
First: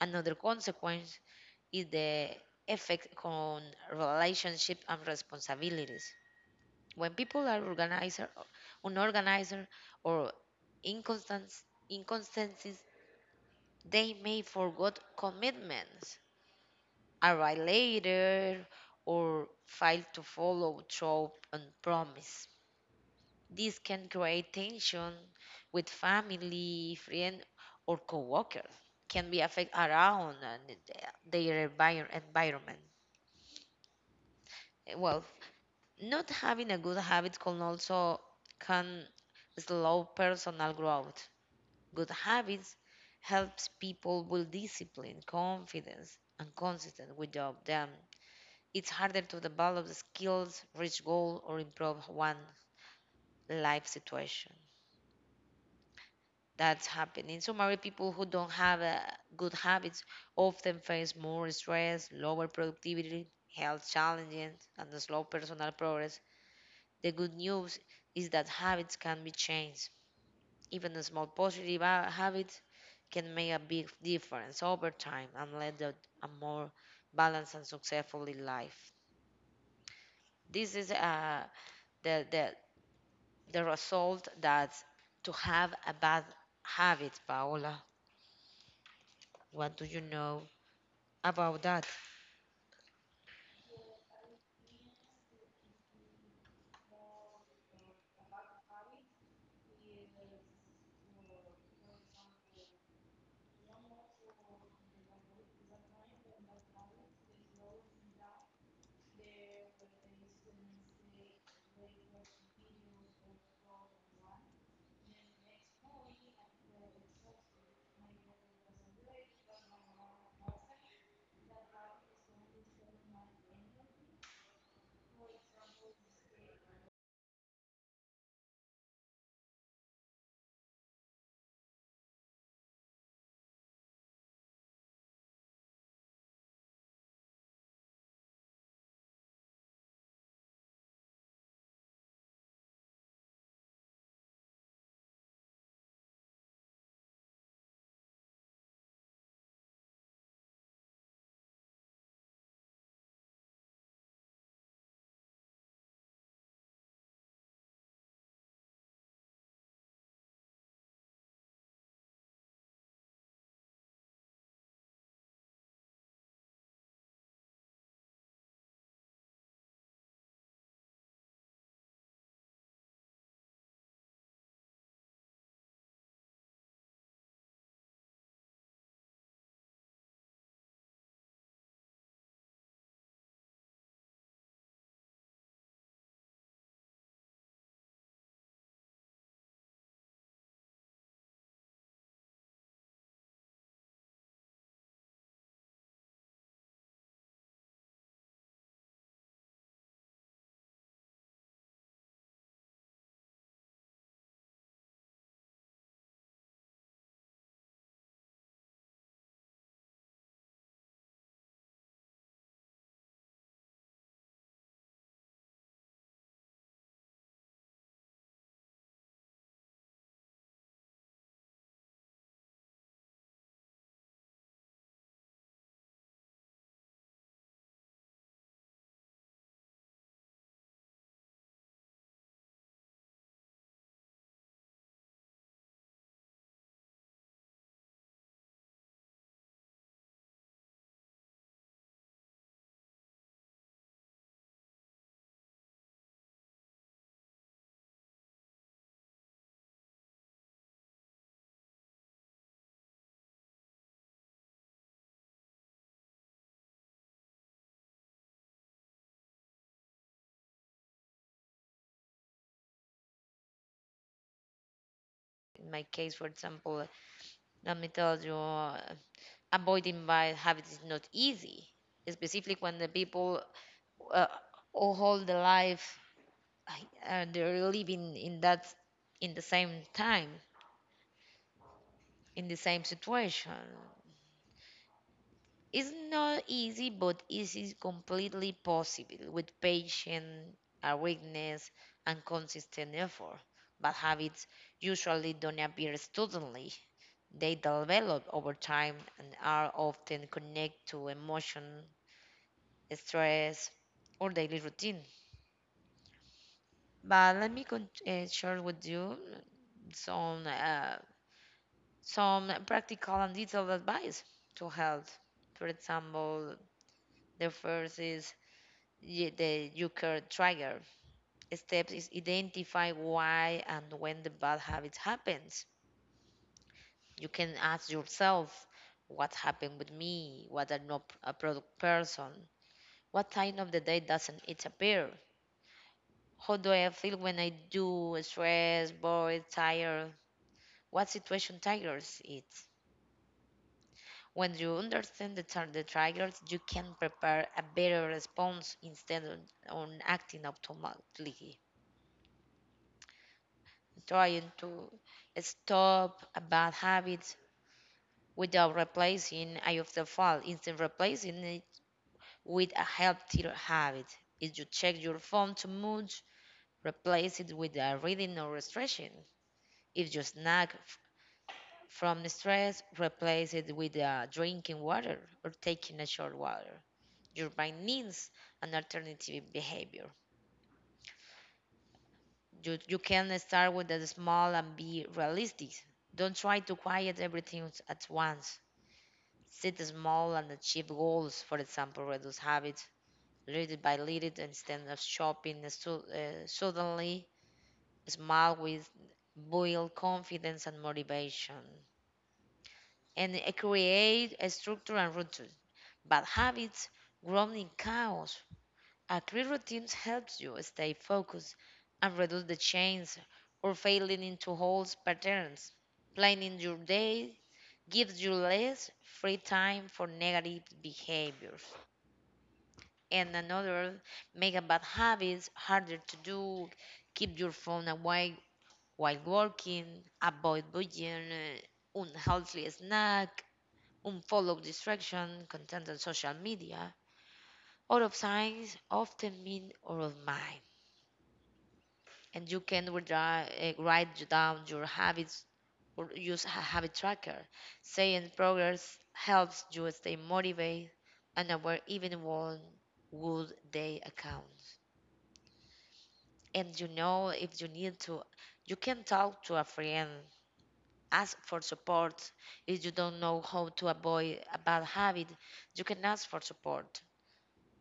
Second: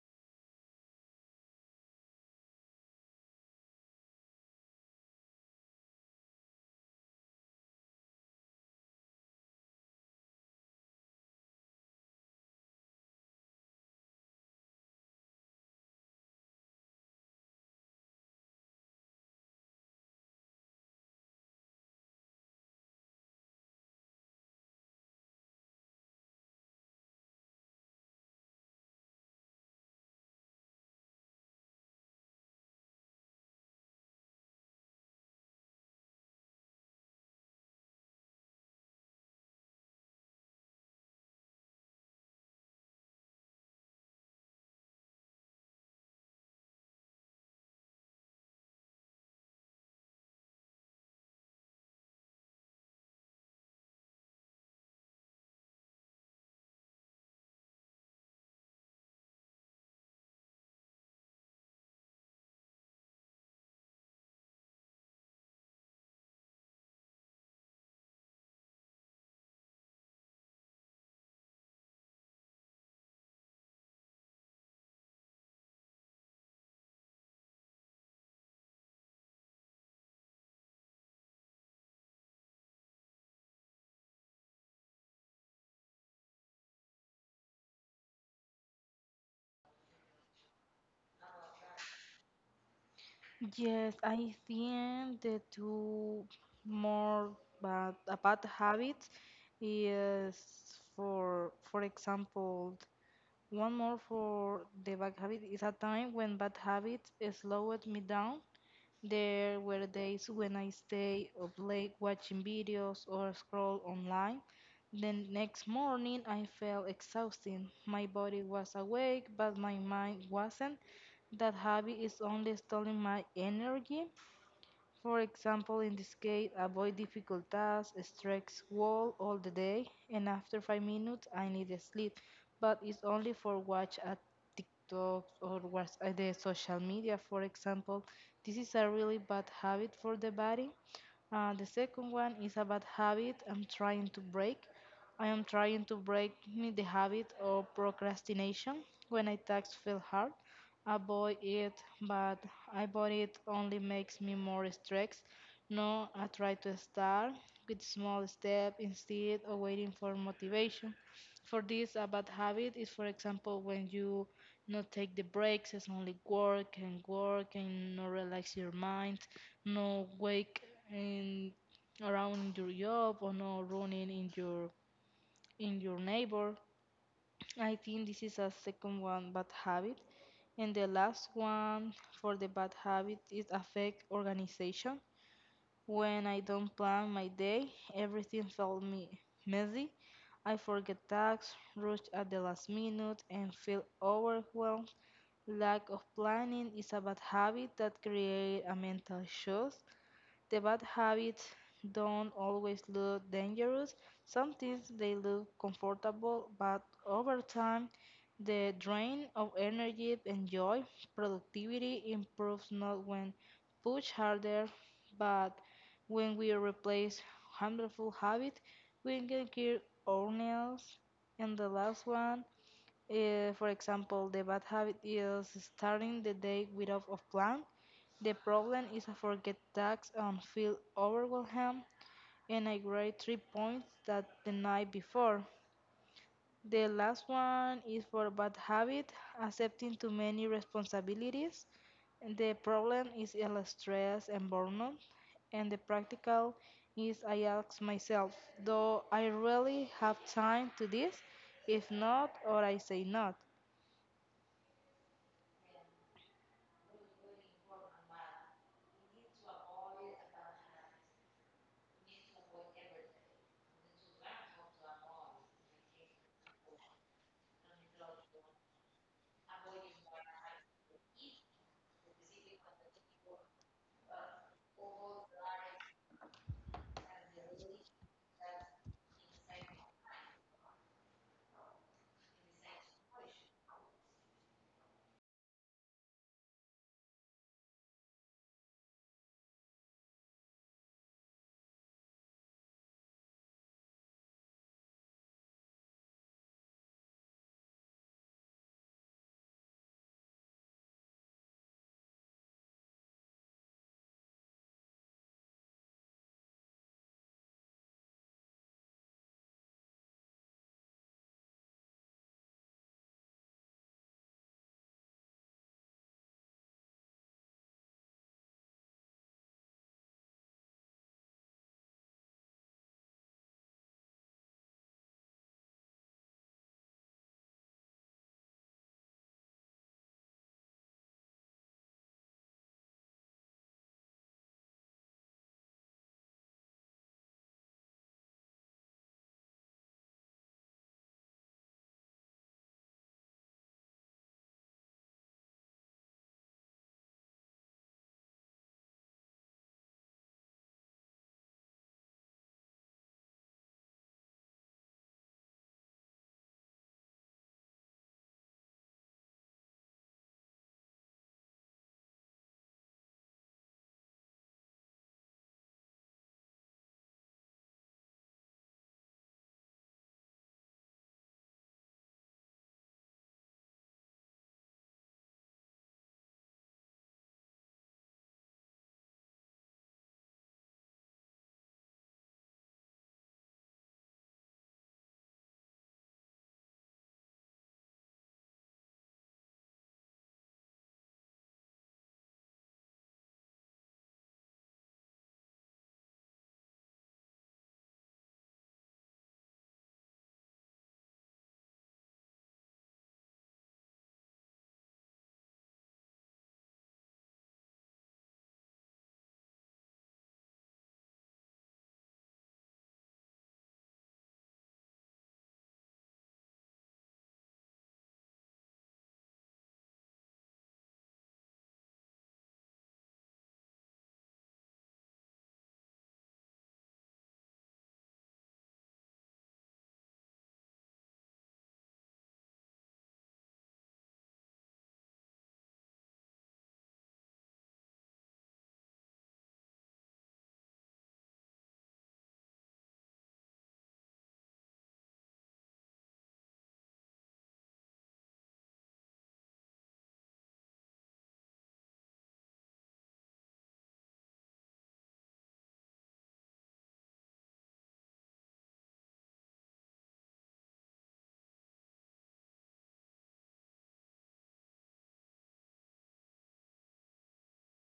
A: Another consequence is the effect on relationship and responsibilities. When people are organizer, unorganized, or inconstant, inconstancies, they may forget commitments, arrive later, or fail to follow through on promise. This can create tension with family, friend, or coworkers. Can be affect around and their environment. Well, not having a good habit can also can slow personal growth. Good habits helps people build discipline, confidence, and consistent without them. It's harder to develop the skills, reach goal, or improve one life situation. That's happening. So many people who don't have good habits often face more stress, lower productivity, health challenges, and slow personal progress. The good news is that habits can be changed. Even a small positive habit can make a big difference over time and lead to a more balanced and successful life. This is the result that to have a bad habit, Paola. What do you know about that?
B: Yes, I think the two more bad, a bad habits is for example, one more for the bad habit is a time when bad habits slowed me down there were days when I stayed up late watching videos or scrolled online. The next morning, I felt exhausted. My body was awake, but my mind wasn't. That habit is only stealing my energy. For example, in this case, avoid difficult tasks, stretch wall all the day, and after 5 minutes, I need a sleep. But it's only for watch at TikTok or watch at the social media, for example. This is a really bad habit for the body. The second one is a bad habit I'm trying to break. I am trying to break me the habit of procrastination when I tasks feel hard. I bought it, but I bought it only makes me more stressed. No, I try to start with small step instead of waiting for motivation. For this, a bad habit is, for example, when you not take the breaks, it's only work and work and no relax your mind, no wake in around your job or no running in your neighbor. I think this is a second one bad habit. And the last one for the bad habit is affect organization. When I don't plan my day, everything felt me messy. I forget tasks, rush at the last minute, and feel overwhelmed. Lack of planning is a bad habit that creates a mental shock. The bad habits don't always look dangerous. Sometimes they look comfortable, but over time, the drain of energy and joy, productivity improves not when pushed harder, but when we replace harmful habits, we can cure ourselves. And the last one, for example, the bad habit is starting the day without a plan. The problem is I forget tasks and feel overwhelmed, and I grade 3 points that the night before. The last one is for bad habit, accepting too many responsibilities. The problem is el stress and burnout, and the practical is I ask myself, do I really have time to this? If not, or I say not.
A: In my case, for example, let me tell you, avoiding bad habits is not easy, especially when the people uh, all hold the life they're living in that in the same time in the same situation. It's not easy, but it is completely possible with patience, awareness, and consistent effort. But habits usually don't appear suddenly. They develop over time and are often connected to emotion, stress, or daily routine. But let me share with you some uh, some practical and detailed advice to health. For example, the first is the Euchre trigger. Steps is identify why and when the bad habit happens. You can ask yourself, what happened with me? What I'm not a product person? What time of the day doesn't it appear? How do I feel when I do? Stressed, bored, tired? What situation triggers it? When you understand the triggers, you can prepare a better response instead of on acting automatically. Trying to stop a bad habit without replacing eye of the fall, instead replacing it with a healthier habit. If you check your phone too much, replace it with a reading or stretching. If you snack from the stress, replace it with drinking water or taking a short water. Your brain needs an alternative behavior. You can start with the small and be realistic. Don't try to quiet everything at once. Set small and achieve goals, for example, reduce habits little by little instead of shopping so, suddenly. Small with build confidence and motivation and create a structure and routine. Bad habits grown in chaos. A clear routine helps you stay focused and reduce the chance or failing into holes patterns. Planning your day gives you less free time for negative behaviors. And another, make a bad habits harder to do. Keep your phone away while working. Avoid buying unhealthy snack. Unfollow distraction content on social media. Out of signs often mean out of mind, and you can write down your habits or use a habit tracker. Saying progress helps you stay motivated and aware even when good day accounts. And you know if you need to, you can talk to a friend, ask for support. If you don't know how to avoid a bad habit, you can ask for support.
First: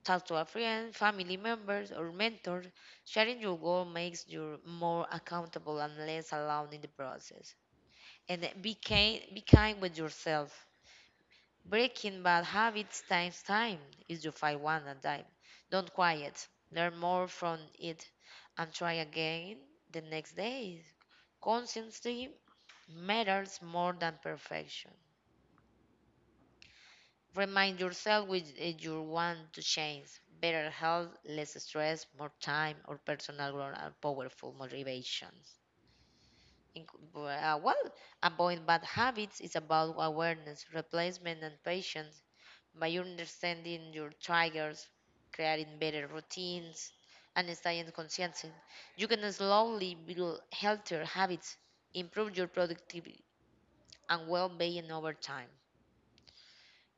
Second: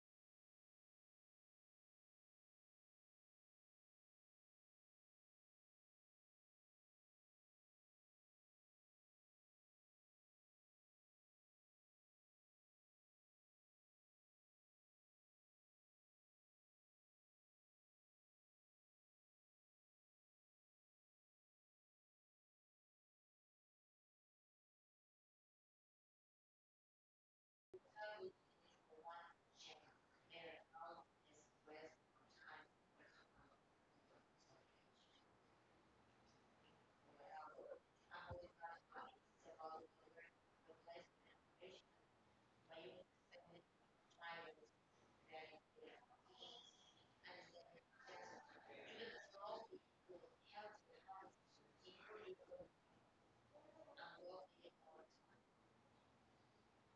A: Talk to a friend, family members, or mentors. Sharing your goal makes you more accountable and less alone in the process. And be kind with yourself. Breaking bad habits takes time is you fight one at a time. Don't quiet. Learn more from it and try again the next day. Consistency matters more than perfection. Remind yourself with you want to change. Better health, less stress, more time, or personal growth and powerful motivations. Inc- uh, well, Avoid bad habits is about awareness, replacement, and patience. By understanding your triggers, creating better routines, and staying consistent, you can slowly build healthier habits, improve your productivity and well-being over time.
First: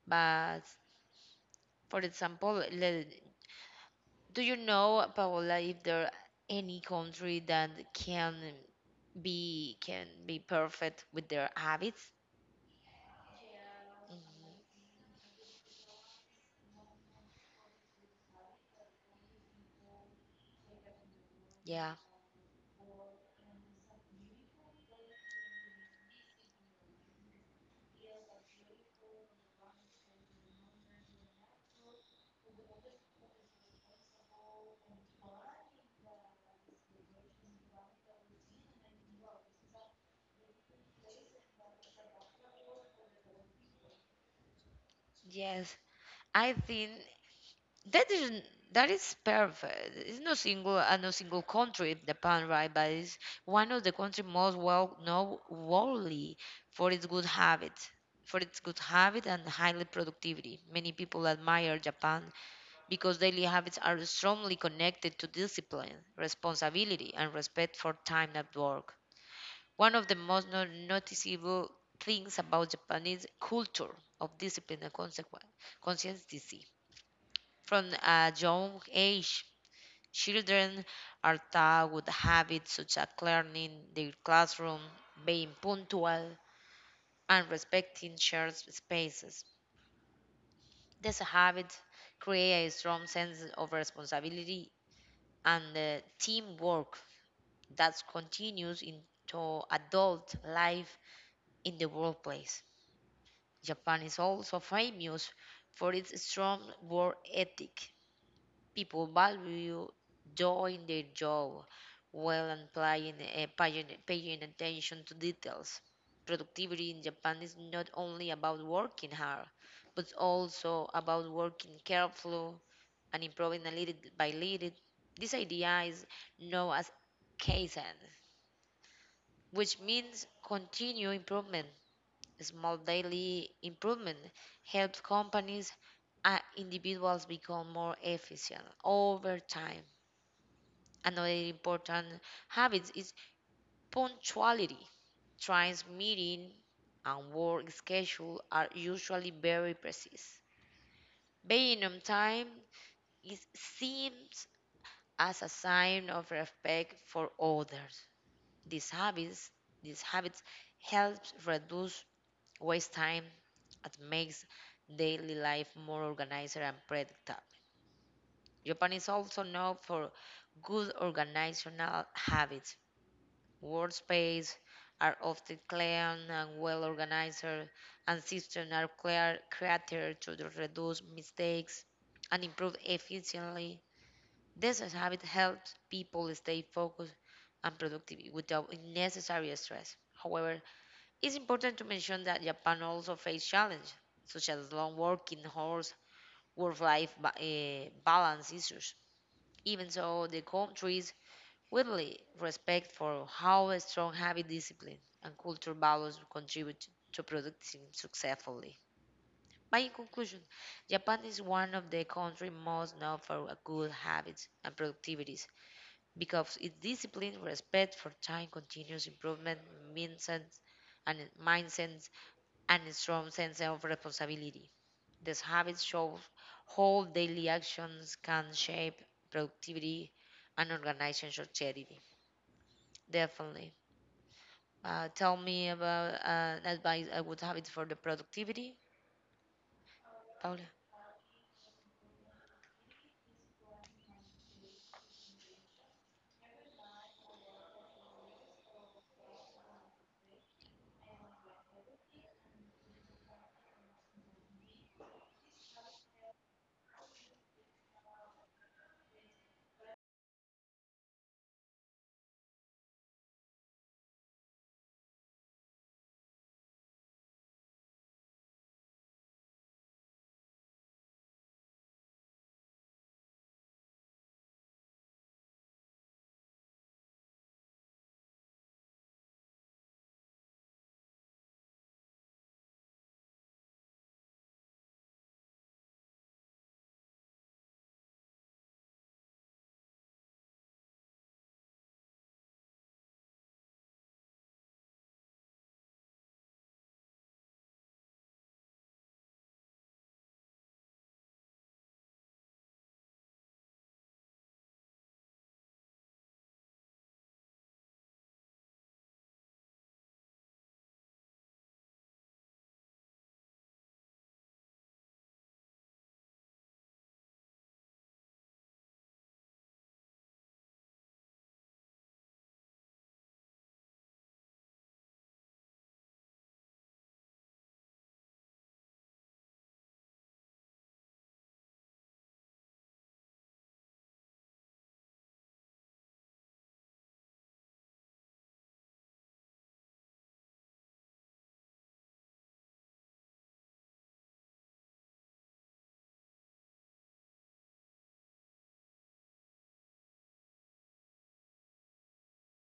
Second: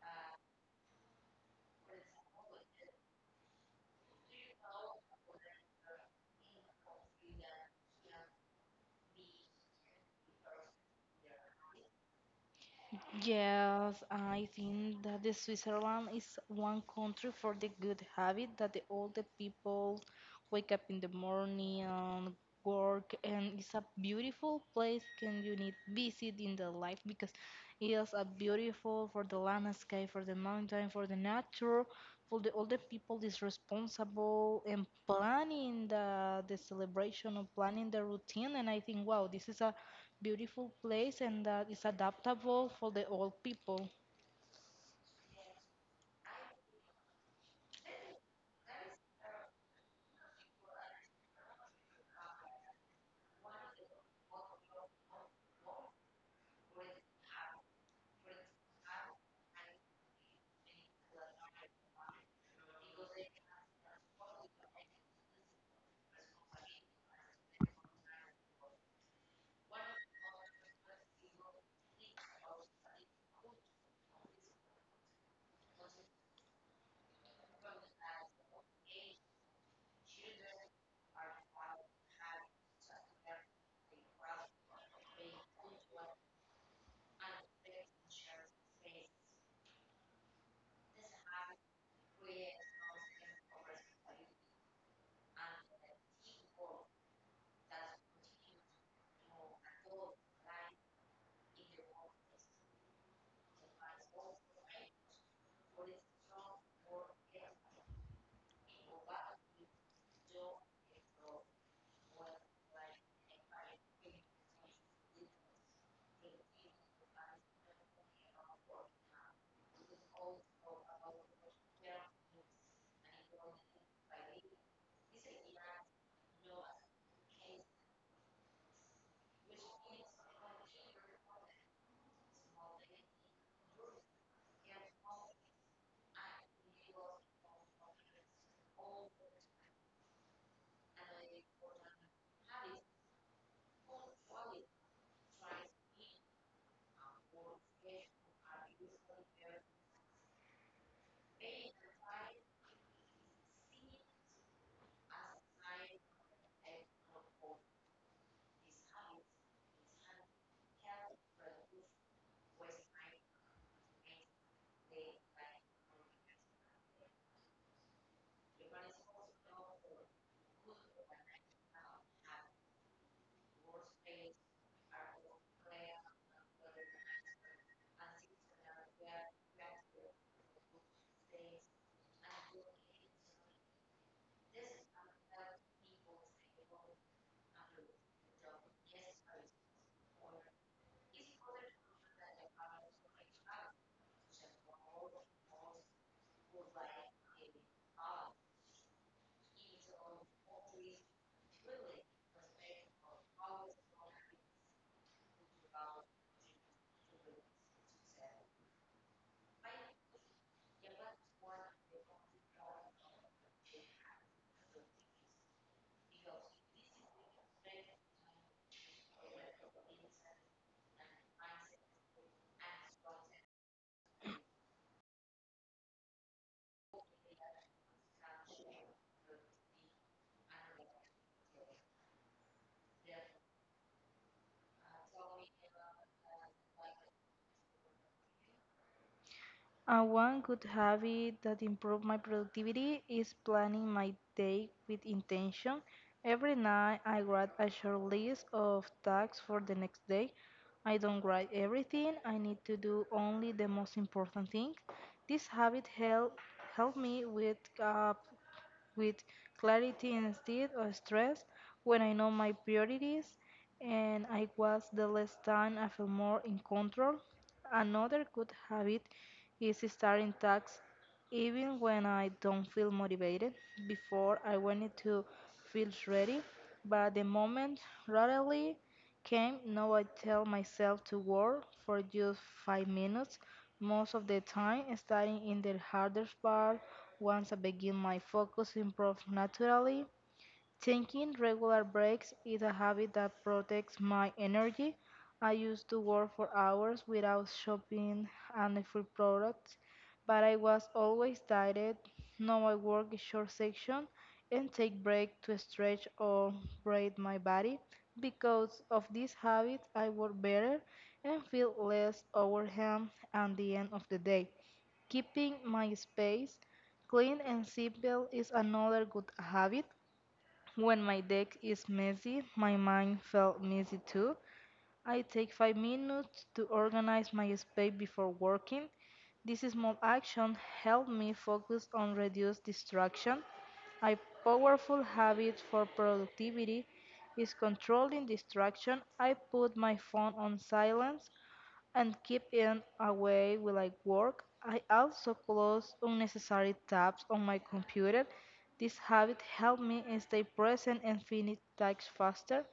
A: But for example, let. Do you know, Paola, if there are any country that can be perfect with their habits?
B: Yes, I
A: Mhm.
B: think that the Switzerland is one country for the good habit that all the people wake up in the morning
A: Yeah.
B: work, and it's a beautiful place can you need visit in the life, because it is a beautiful for the landscape, for the mountain, for the nature, for the all the people is responsible and planning the celebration or planning the routine. And I think, wow, this is a beautiful place and that is adaptable for the old people.
A: Yes. I think that is that is perfect. It's no single no single country in Japan, right? But it's one of the country most well known worldly for its good habits, for its good habit and highly productivity. Many people admire Japan because daily habits are strongly connected to discipline, responsibility, and respect for time at work. One of the most noticeable things about Japanese culture of discipline and consistency. From a young age, children are taught with habits such as cleaning their classroom, being punctual, and respecting shared spaces. These habits create a strong sense of responsibility and the teamwork that continues into adult life in the workplace. Japan is also famous for its strong work ethic. People value doing their job well and paying attention to details. Productivity in Japan is not only about working hard, but also about working carefully and improving a little by little. This idea is known as Kaizen, which means continuous improvement. Small daily improvement helps companies and individuals become more efficient over time. Another important habit is punctuality. Trains meeting and work schedule are usually very precise. Being on time is seems as a sign of respect for others. These habits, these habits helps reduce waste time and makes daily life more organized and predictable. Japan is also known for good organizational habits. Workspaces are often clean and well organized, and systems are clear, created to reduce mistakes and improve efficiency. This habit helps people stay focused and productive without unnecessary stress. However, it's important to mention that Japan also faces challenges such as long working hours, balance issues. Even so, the country's widely respect for how a strong habit discipline and culture values contribute to producing successfully. By in conclusion, Japan is one of the country most known for good habits and productivities because its discipline, respect for time, continuous improvement, mindset, and mindset, and a strong sense of responsibility. These habits show how daily actions can shape productivity and organizational charity. Definitely. Tell me about advice, a good habit for the productivity,
B: One good
A: Paula.
B: habit that improved my productivity is planning my day with intention. Every night I write a short list of tasks for the next day. I don't write everything, I need to do only the most important things. This habit helped me with up with clarity instead of stress. When I know my priorities and I was the less time, I feel more in control. Another good habit is starting tasks even when I don't feel motivated. Before I wanted to feel ready, but the moment rarely came. Now I tell myself to work for just 5 minutes. Most of the time, starting in the hardest part, once I begin, my focus improves naturally. Taking regular breaks is a habit that protects my energy. I used to work for hours without shopping any food products, but I was always tired. Now I work in short section and take breaks to stretch or braid my body. Because of this habit, I work better and feel less overwhelmed at the end of the day. Keeping my space clean and simple is another good habit. When my deck is messy, my mind felt messy too. I take 5 minutes to organize my space before working. This small action helped me focus on reduced distraction. A powerful habit for productivity is controlling distraction. I put my phone on silence and keep it away while I work. I also close unnecessary tabs on my computer. This habit helped me stay present and finish tasks faster,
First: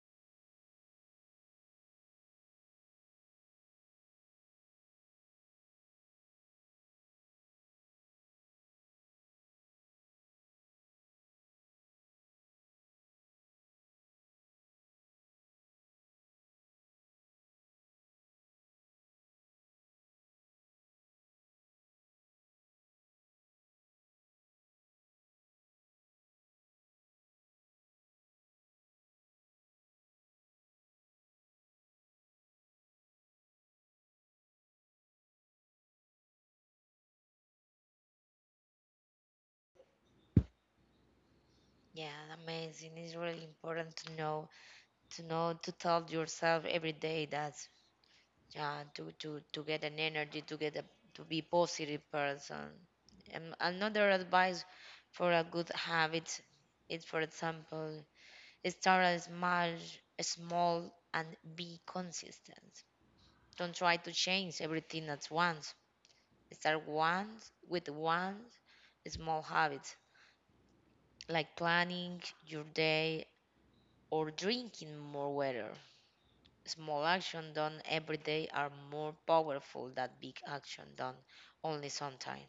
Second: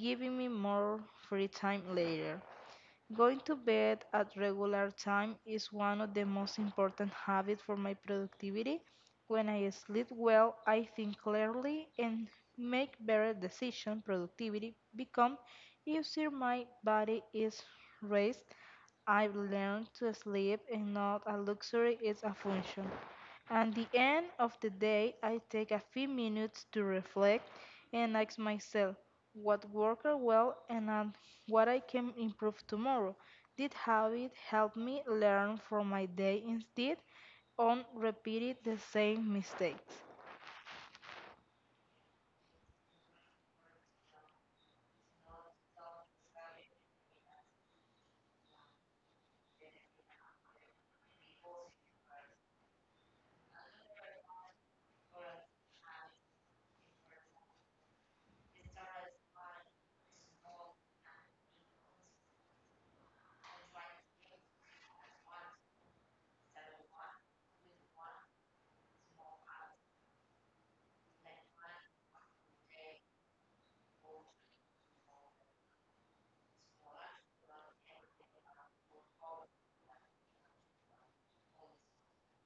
B: giving me more free time later. Going to bed at regular time is one of the most important habits for my productivity. When I sleep well, I think clearly and make better decisions. Productivity become easier. My body is raised. I've learned to sleep and not a luxury, it's a function. At the end of the day, I take a few minutes to reflect and ask myself what worked well and on what I can improve tomorrow. Did habit help me learn from my day instead on repeating the same mistakes?
A: Yeah, amazing. It's really important to know, to know, to tell yourself every day that. Yeah, to to get an energy, to get a, to be positive person. Another advice for a good habit is, for example, start a small, small and be consistent. Don't try to change everything at once. Start once with one small habit, like planning your day or drinking more water. Small action done every day are more powerful than big action done only sometimes.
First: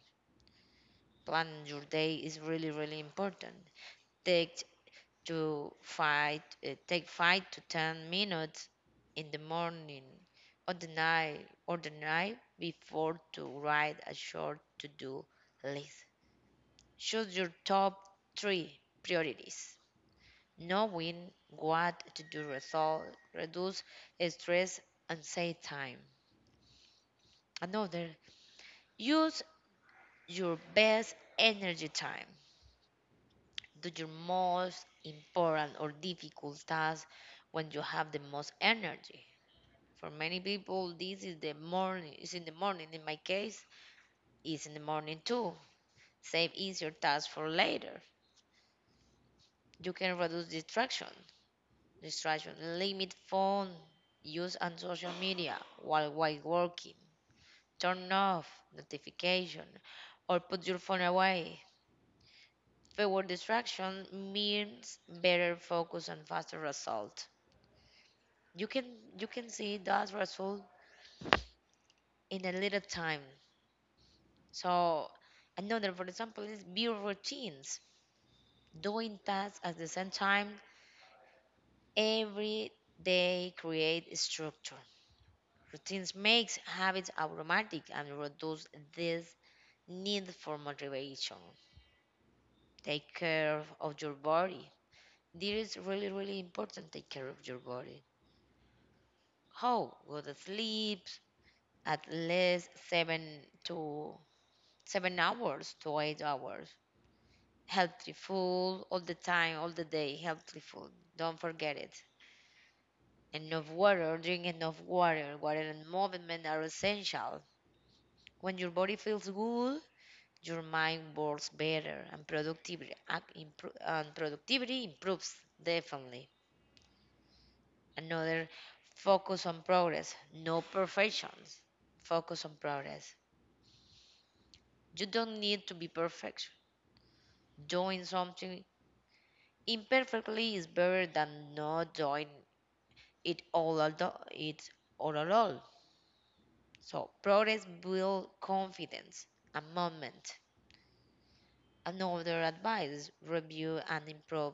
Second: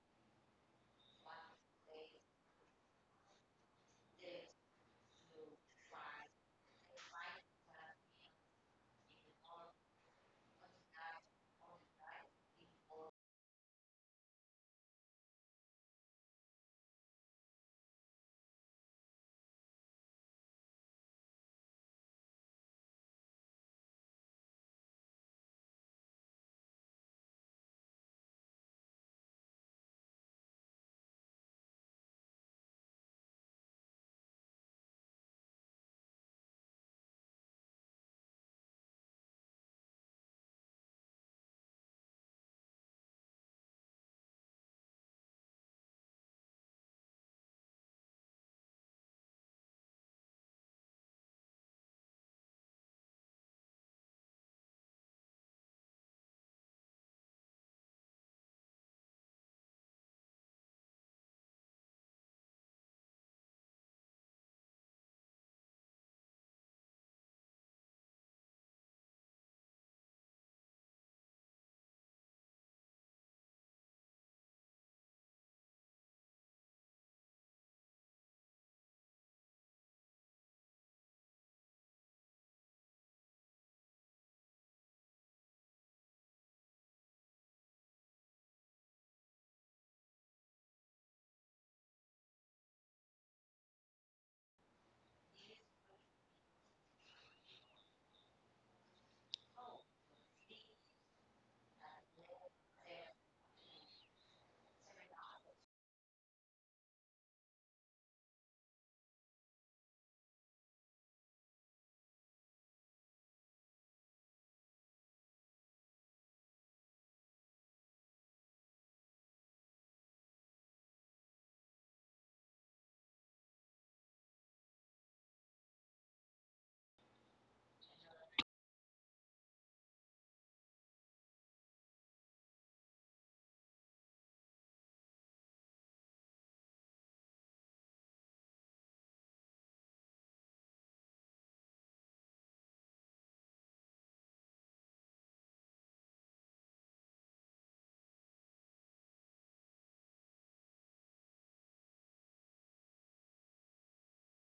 A: Planning your day is really, really important. Take to five, Take 5 to 10 minutes in the morning or the night before to write a short to-do list. Choose your top three priorities. Knowing what to do result reduce stress and save time. Another. Use your best energy time. Do your most important or difficult task when you have the most energy. For many people, this is the morning. It's in the morning. In my case, it's in the morning too. Save easier tasks for later. You can reduce distraction. Distraction. Limit phone use on social media while working. Turn off notification or put your phone away. Fewer distraction means better focus and faster result. You can you can see that result in a little time. So another for example is build routines. Doing tasks at the same time every day create structure. Routines makes habits automatic and reduce this need for motivation. Take care of your body. This is really really important. Take care of your body. How? Good sleep, at least to 7 hours to 8 hours. Healthy food all the time, all the day. Healthy food. Don't forget it. Enough water. Drink enough water. Water and movement are essential. When your body feels good, your mind works better, and productivity improves definitely. Another focus on progress, no perfections. Focus on progress. You don't need to be perfect doing something. Imperfectly is better than not doing it all at all. It's all at all. So progress builds confidence, a moment. Another advice: review and improve.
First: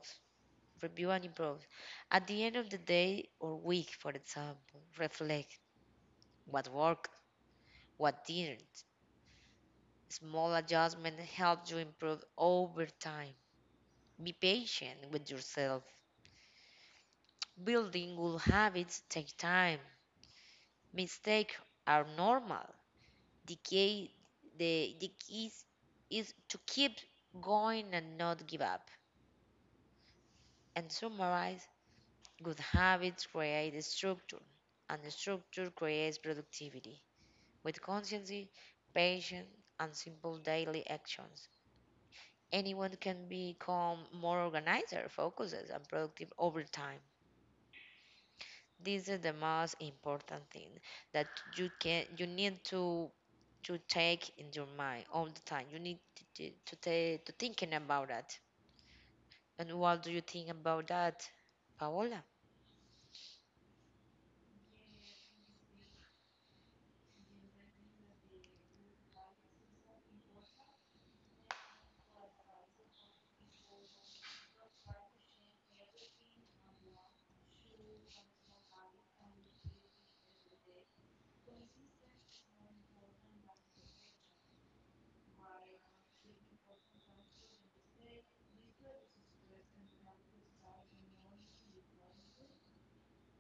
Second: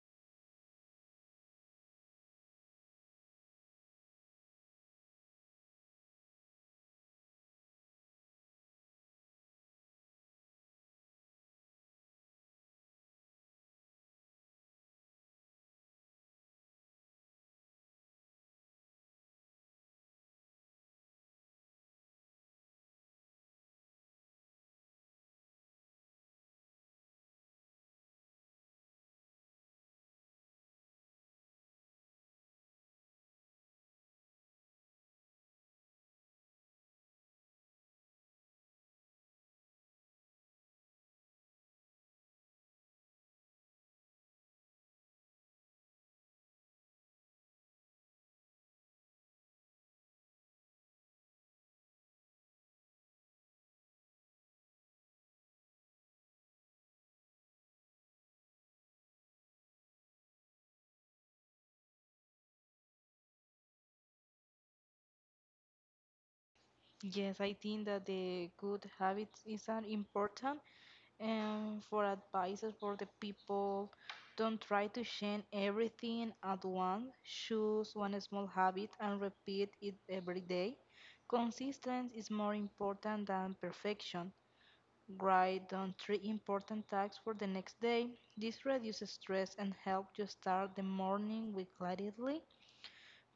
A: Review and improve. At the end of the day or week, for example, reflect what worked, what didn't. Small adjustments help you improve over time. Be patient with yourself. Building good habits take time. Mistakes are normal. the key the key is to keep going and not give up and summarize good habits create a structure and the structure creates productivity with consistency patience and simple daily actions anyone can become more organized focused and productive over time. This is the most important thing that you need to take in your mind all the time. You need to, to thinking about that. And what do you think about that, Paola?
B: Yes, I think that the good habits is are important and for advices for the people. Don't try to change everything at once. Choose one small habit and repeat it every day. Consistency is more important than perfection. Write down three important tasks for the next day. This reduces stress and helps you start the morning with clarity.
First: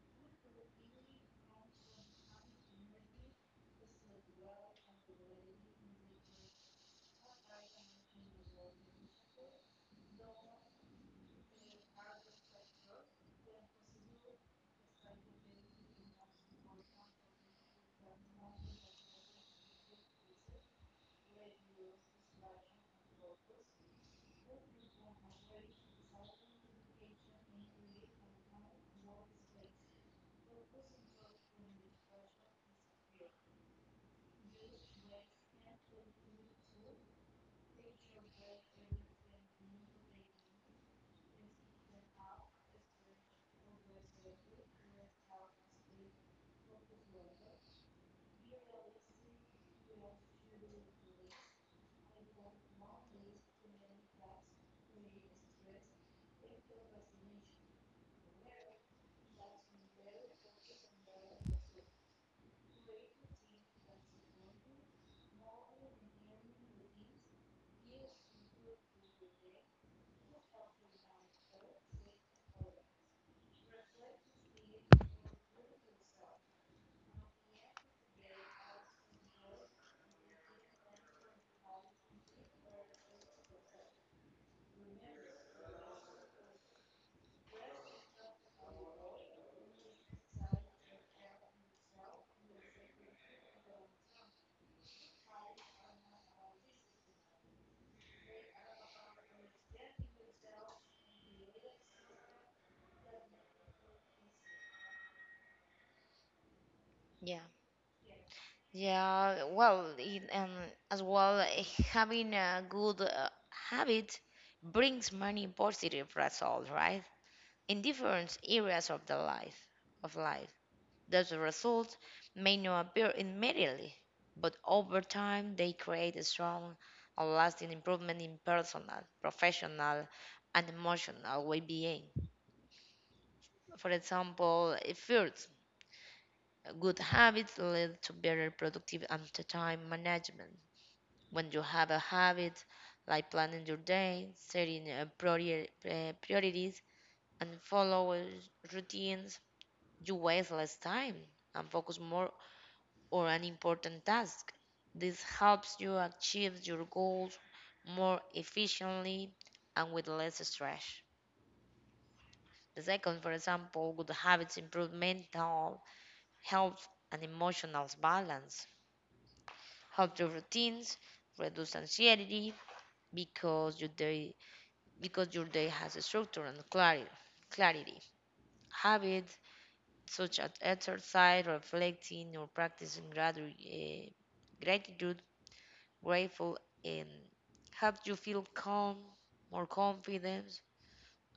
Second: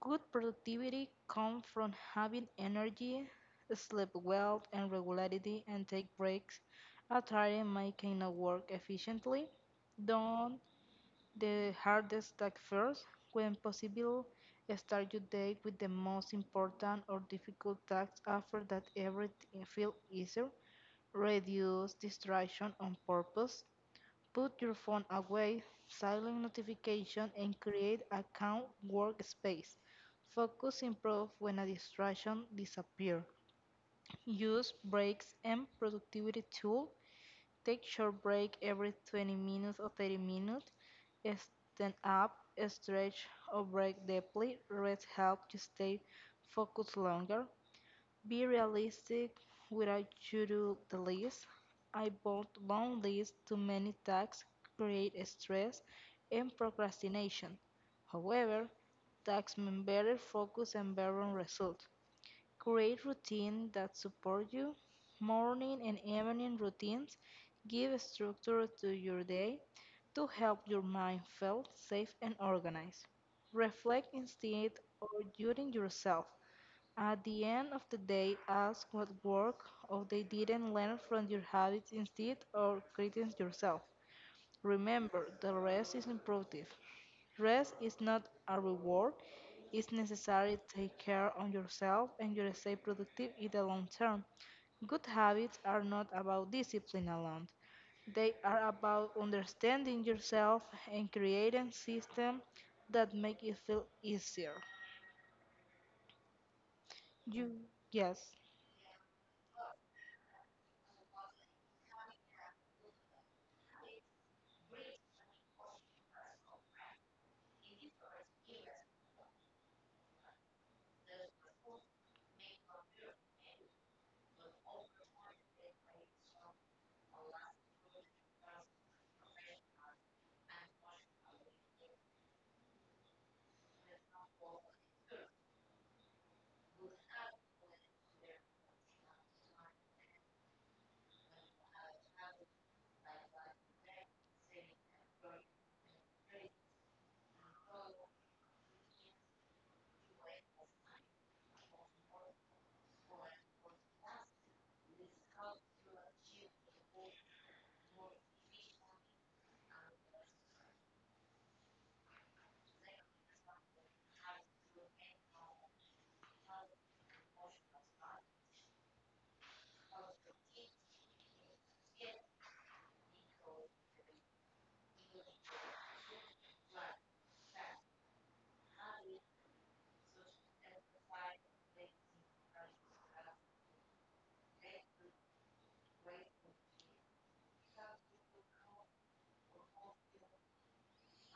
B: Good productivity comes from having energy, sleep well and regularity, and take breaks after tiring making a work efficiently. Done the hardest task first. When possible, start your day with the most important or difficult tasks. After that everything feel easier. Reduce distraction on purpose. Put your phone away, silent notification, and create a calm workspace. Focus improve when a distraction disappear. Use breaks and productivity tool. Take short break every 20 minutes or 30 minutes. Stand up, stretch or breathe deeply. Rest help you stay focused longer. Be realistic without you do the list. I bought long lists too many tasks create stress and procrastination. However, tasks mean better focus and better results. Create routines that support you. Morning and evening routines give structure to your day to help your mind feel safe and organized. Reflect instead of judging yourself. At the end of the day, ask what work or they didn't learn from your habits instead or criticize yourself. Remember, the rest is imperative. Rest is not a reward. It's necessary to take care on yourself and you stay productive in the long term. Good habits are not about discipline alone. They are about understanding yourself and creating systems that make it feel easier.
A: Yeah,
B: You Yes.
A: yeah. Well, it, and as well, having a good habit brings many positive results, right? In different areas of the life of life, those results may not appear immediately, but over time they create a strong and lasting improvement in personal, professional, and emotional well-being. For example, first, good habits lead to better productive and to time management. When you have a habit like planning your day, setting priorities, and follow routines, you waste less time and focus more on an important task. This helps you achieve your goals more efficiently and with less stress. The second, for example, good habits improve mental health and emotional balance help your routines, reduce anxiety because your day because your day has a structure and clarity. Clarity. Habits such as exercise, reflecting, or practicing gratitude, grateful, and help you feel calm, more confident,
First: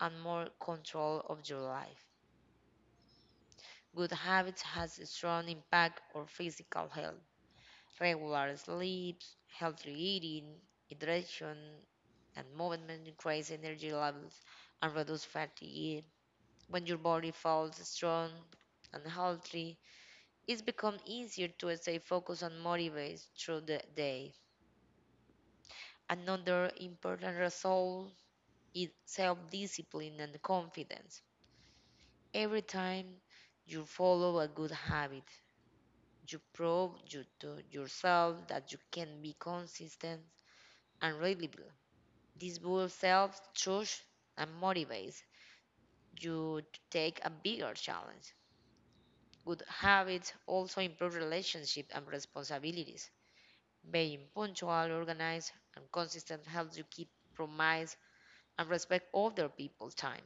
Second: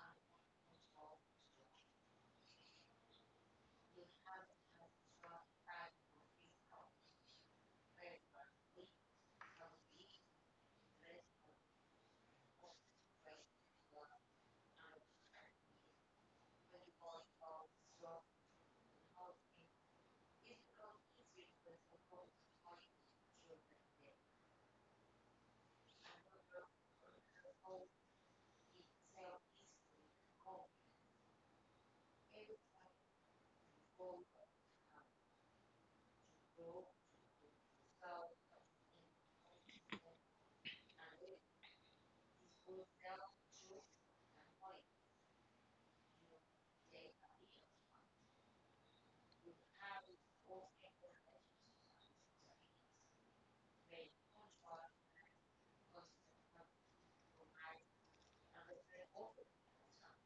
A: and more control of your life. Good habits has a strong impact on physical health. Regular sleeps, healthy eating, hydration, and movement increase energy levels and reduce fatigue. When your body feels strong and healthy, it becomes easier to stay focused and motivated through the day. Another important result is self-discipline and confidence. Every time you follow a good habit, you prove you to yourself that you can be consistent and reliable. This will self trust and motivates you to take a bigger challenge. Good habits also improve relationships and responsibilities. Being punctual, organized, and consistent helps you keep promise and respect other people's time.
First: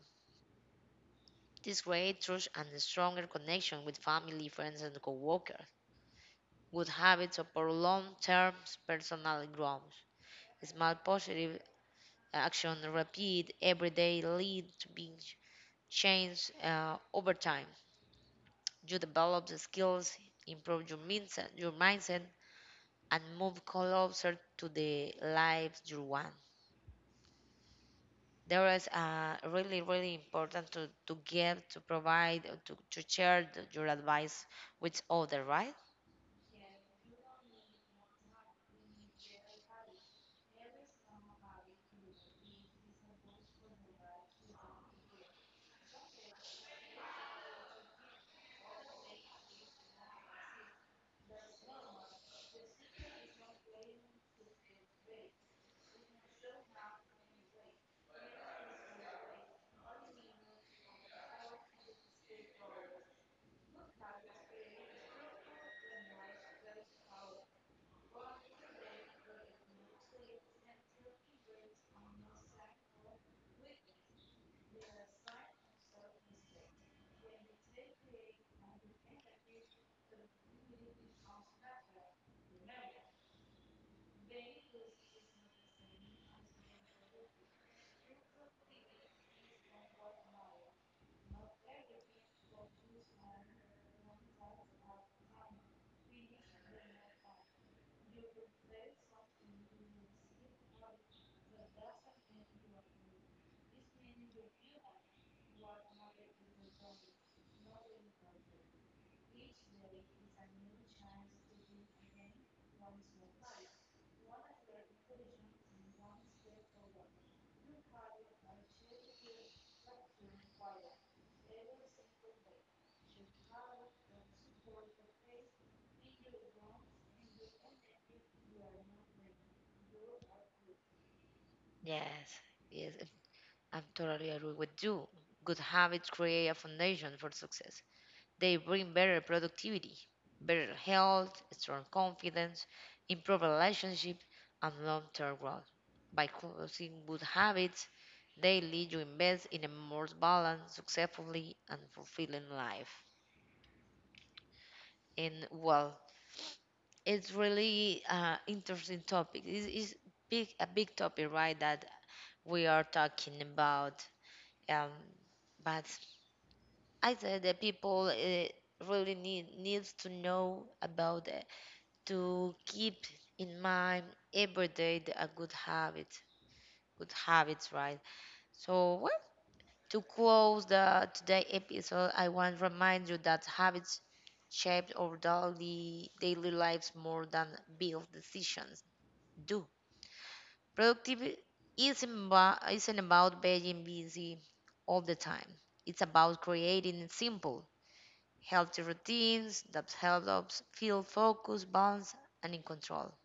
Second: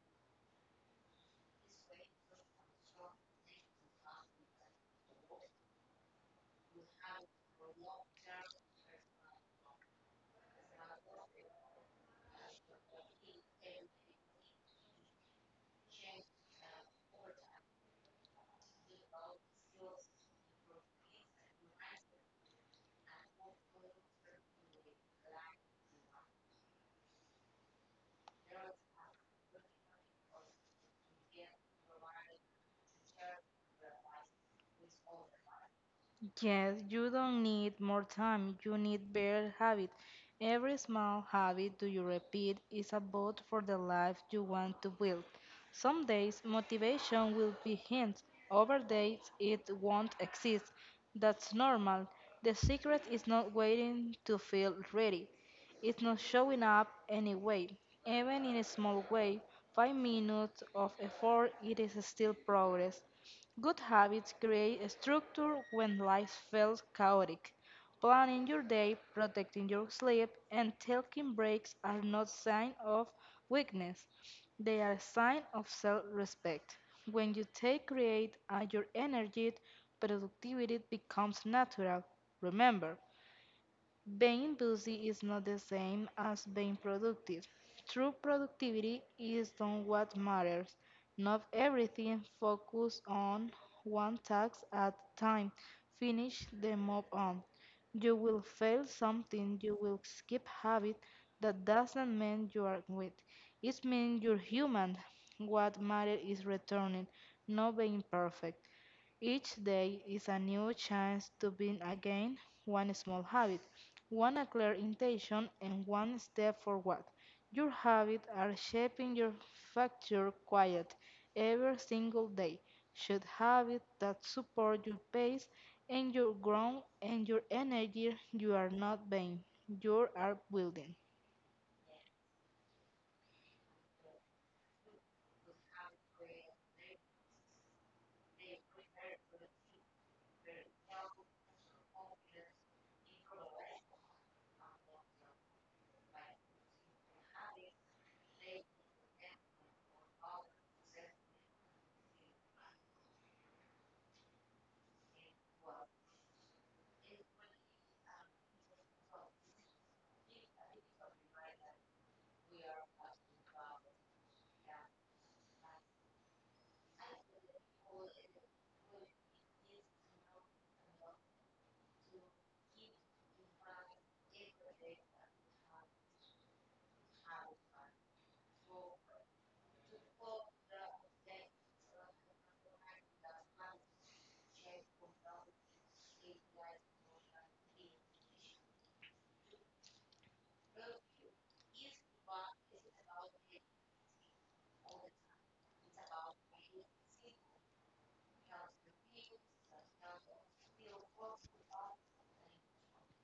A: This creates trust and a stronger connection with family, friends, and coworkers. Good habits support long-term personal growth. Small positive action repeat every day lead to big change over time. You develop the skills, improve your mindset, and move closer to the lives you want. There is really, really important to give, to provide, to share the, your advice with others, right?
B: Yes, you don't need more time, you need better habit. Every small habit do you repeat is a vote for the life you want to build. Some days motivation will be hint, other days it won't exist. That's normal. The secret is not waiting to feel ready. It's not showing up anyway. Even in a small way, 5 minutes of effort it is still progress. Good habits create a structure when life feels chaotic. Planning your day, protecting your sleep, and taking breaks are not signs of weakness. They are a sign of self-respect. When you take create at your energy, productivity becomes natural. Remember, being busy is not the same as being productive. True productivity is on what matters. Not everything, focus on one task at a time. Finish the move on. You will fail something, you will skip habit. That doesn't mean you are weak. It means you're human. What matters is returning, not being perfect. Each day is a new chance to begin again, one small habit, one a clear intention, and one step forward. Your habits are shaping your future quiet every single day. Should habits that support your pace and your growth and your energy, you are not vain. You are building.
A: Yes, yes, I'm totally agree with you. Good habits create a foundation for success. They bring better productivity, better health, strong confidence, improved relationship, and long-term growth. By closing good habits, they lead you invest in a more balanced, successfully, and fulfilling life. And well, it's really interesting topic. It's big, a big topic, right? That we are talking about. Um, but I said that people really needs to know about to keep in mind every day a good habit, good habits, right? So, well, to close the today episode, I want to remind you that habits shape our daily lives more than big decisions do. Productivity isn't about being busy all the time. It's about creating simple, healthy routines that help us feel focused, balanced, and in control.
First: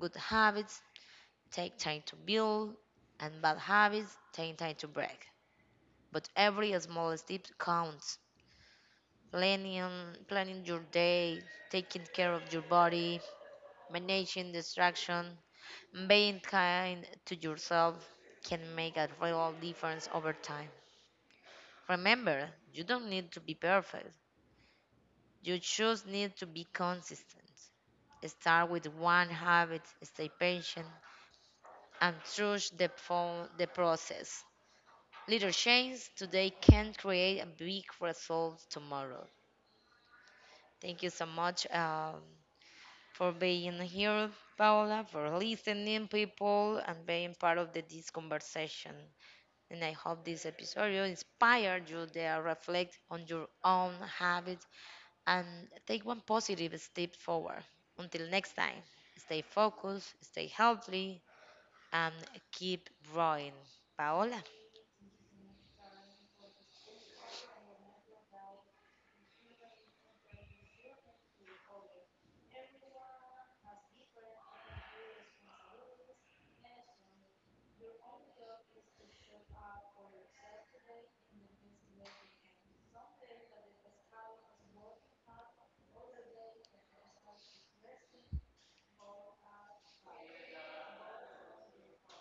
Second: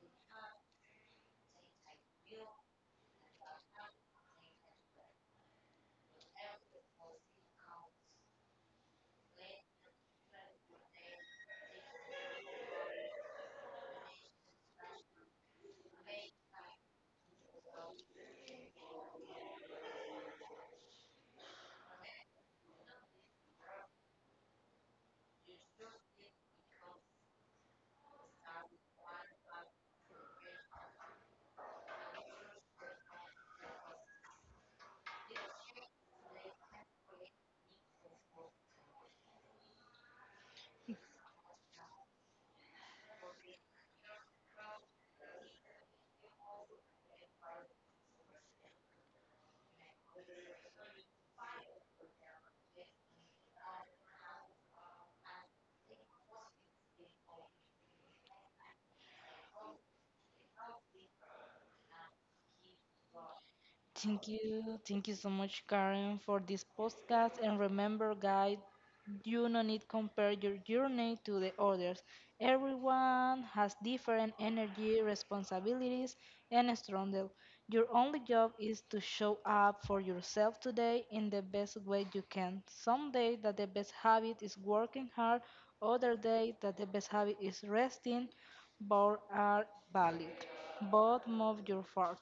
A: Good habits take time to build, and bad habits take time to break. But every small step counts. Planning, Planning your day, taking care of your body, managing distraction, being kind to yourself can make a real difference over time. Remember, you don't need to be perfect. You just need to be consistent. Start with one habit, stay patient, and trust the process. Little change today can create a big result tomorrow. Thank you so much for being here, Paola, for listening, people, and being part of this conversation. And I hope this episode inspired you to reflect on your own habits and take one positive step forward. Until next time, stay focused, stay healthy, and keep growing.
B: Thank
A: Paola,
B: you. Thank you so much, Karen, for this podcast. And remember, guys, you no need compare your journey to the others. Everyone has different energy, responsibilities, and struggle. Your only job is to show up for yourself today in the best way you can. Some day that the best habit is working hard, other day that the best habit is resting. Both are valid. Both move your forward.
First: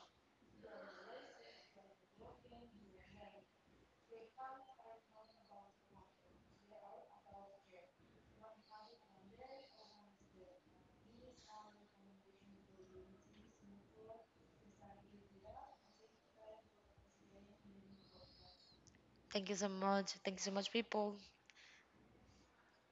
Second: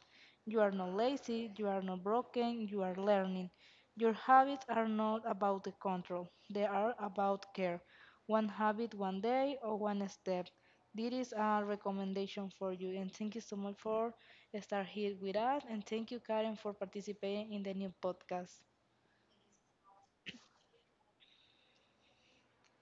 B: You are not lazy, you are not broken, you are learning. Your habits are not about the control, they are about care. One habit one day or one step. This is a recommendation for you and thank you so much for start here with us and thank you Karen for participating in the new podcast.
A: thank you so much. Thank you so much, people.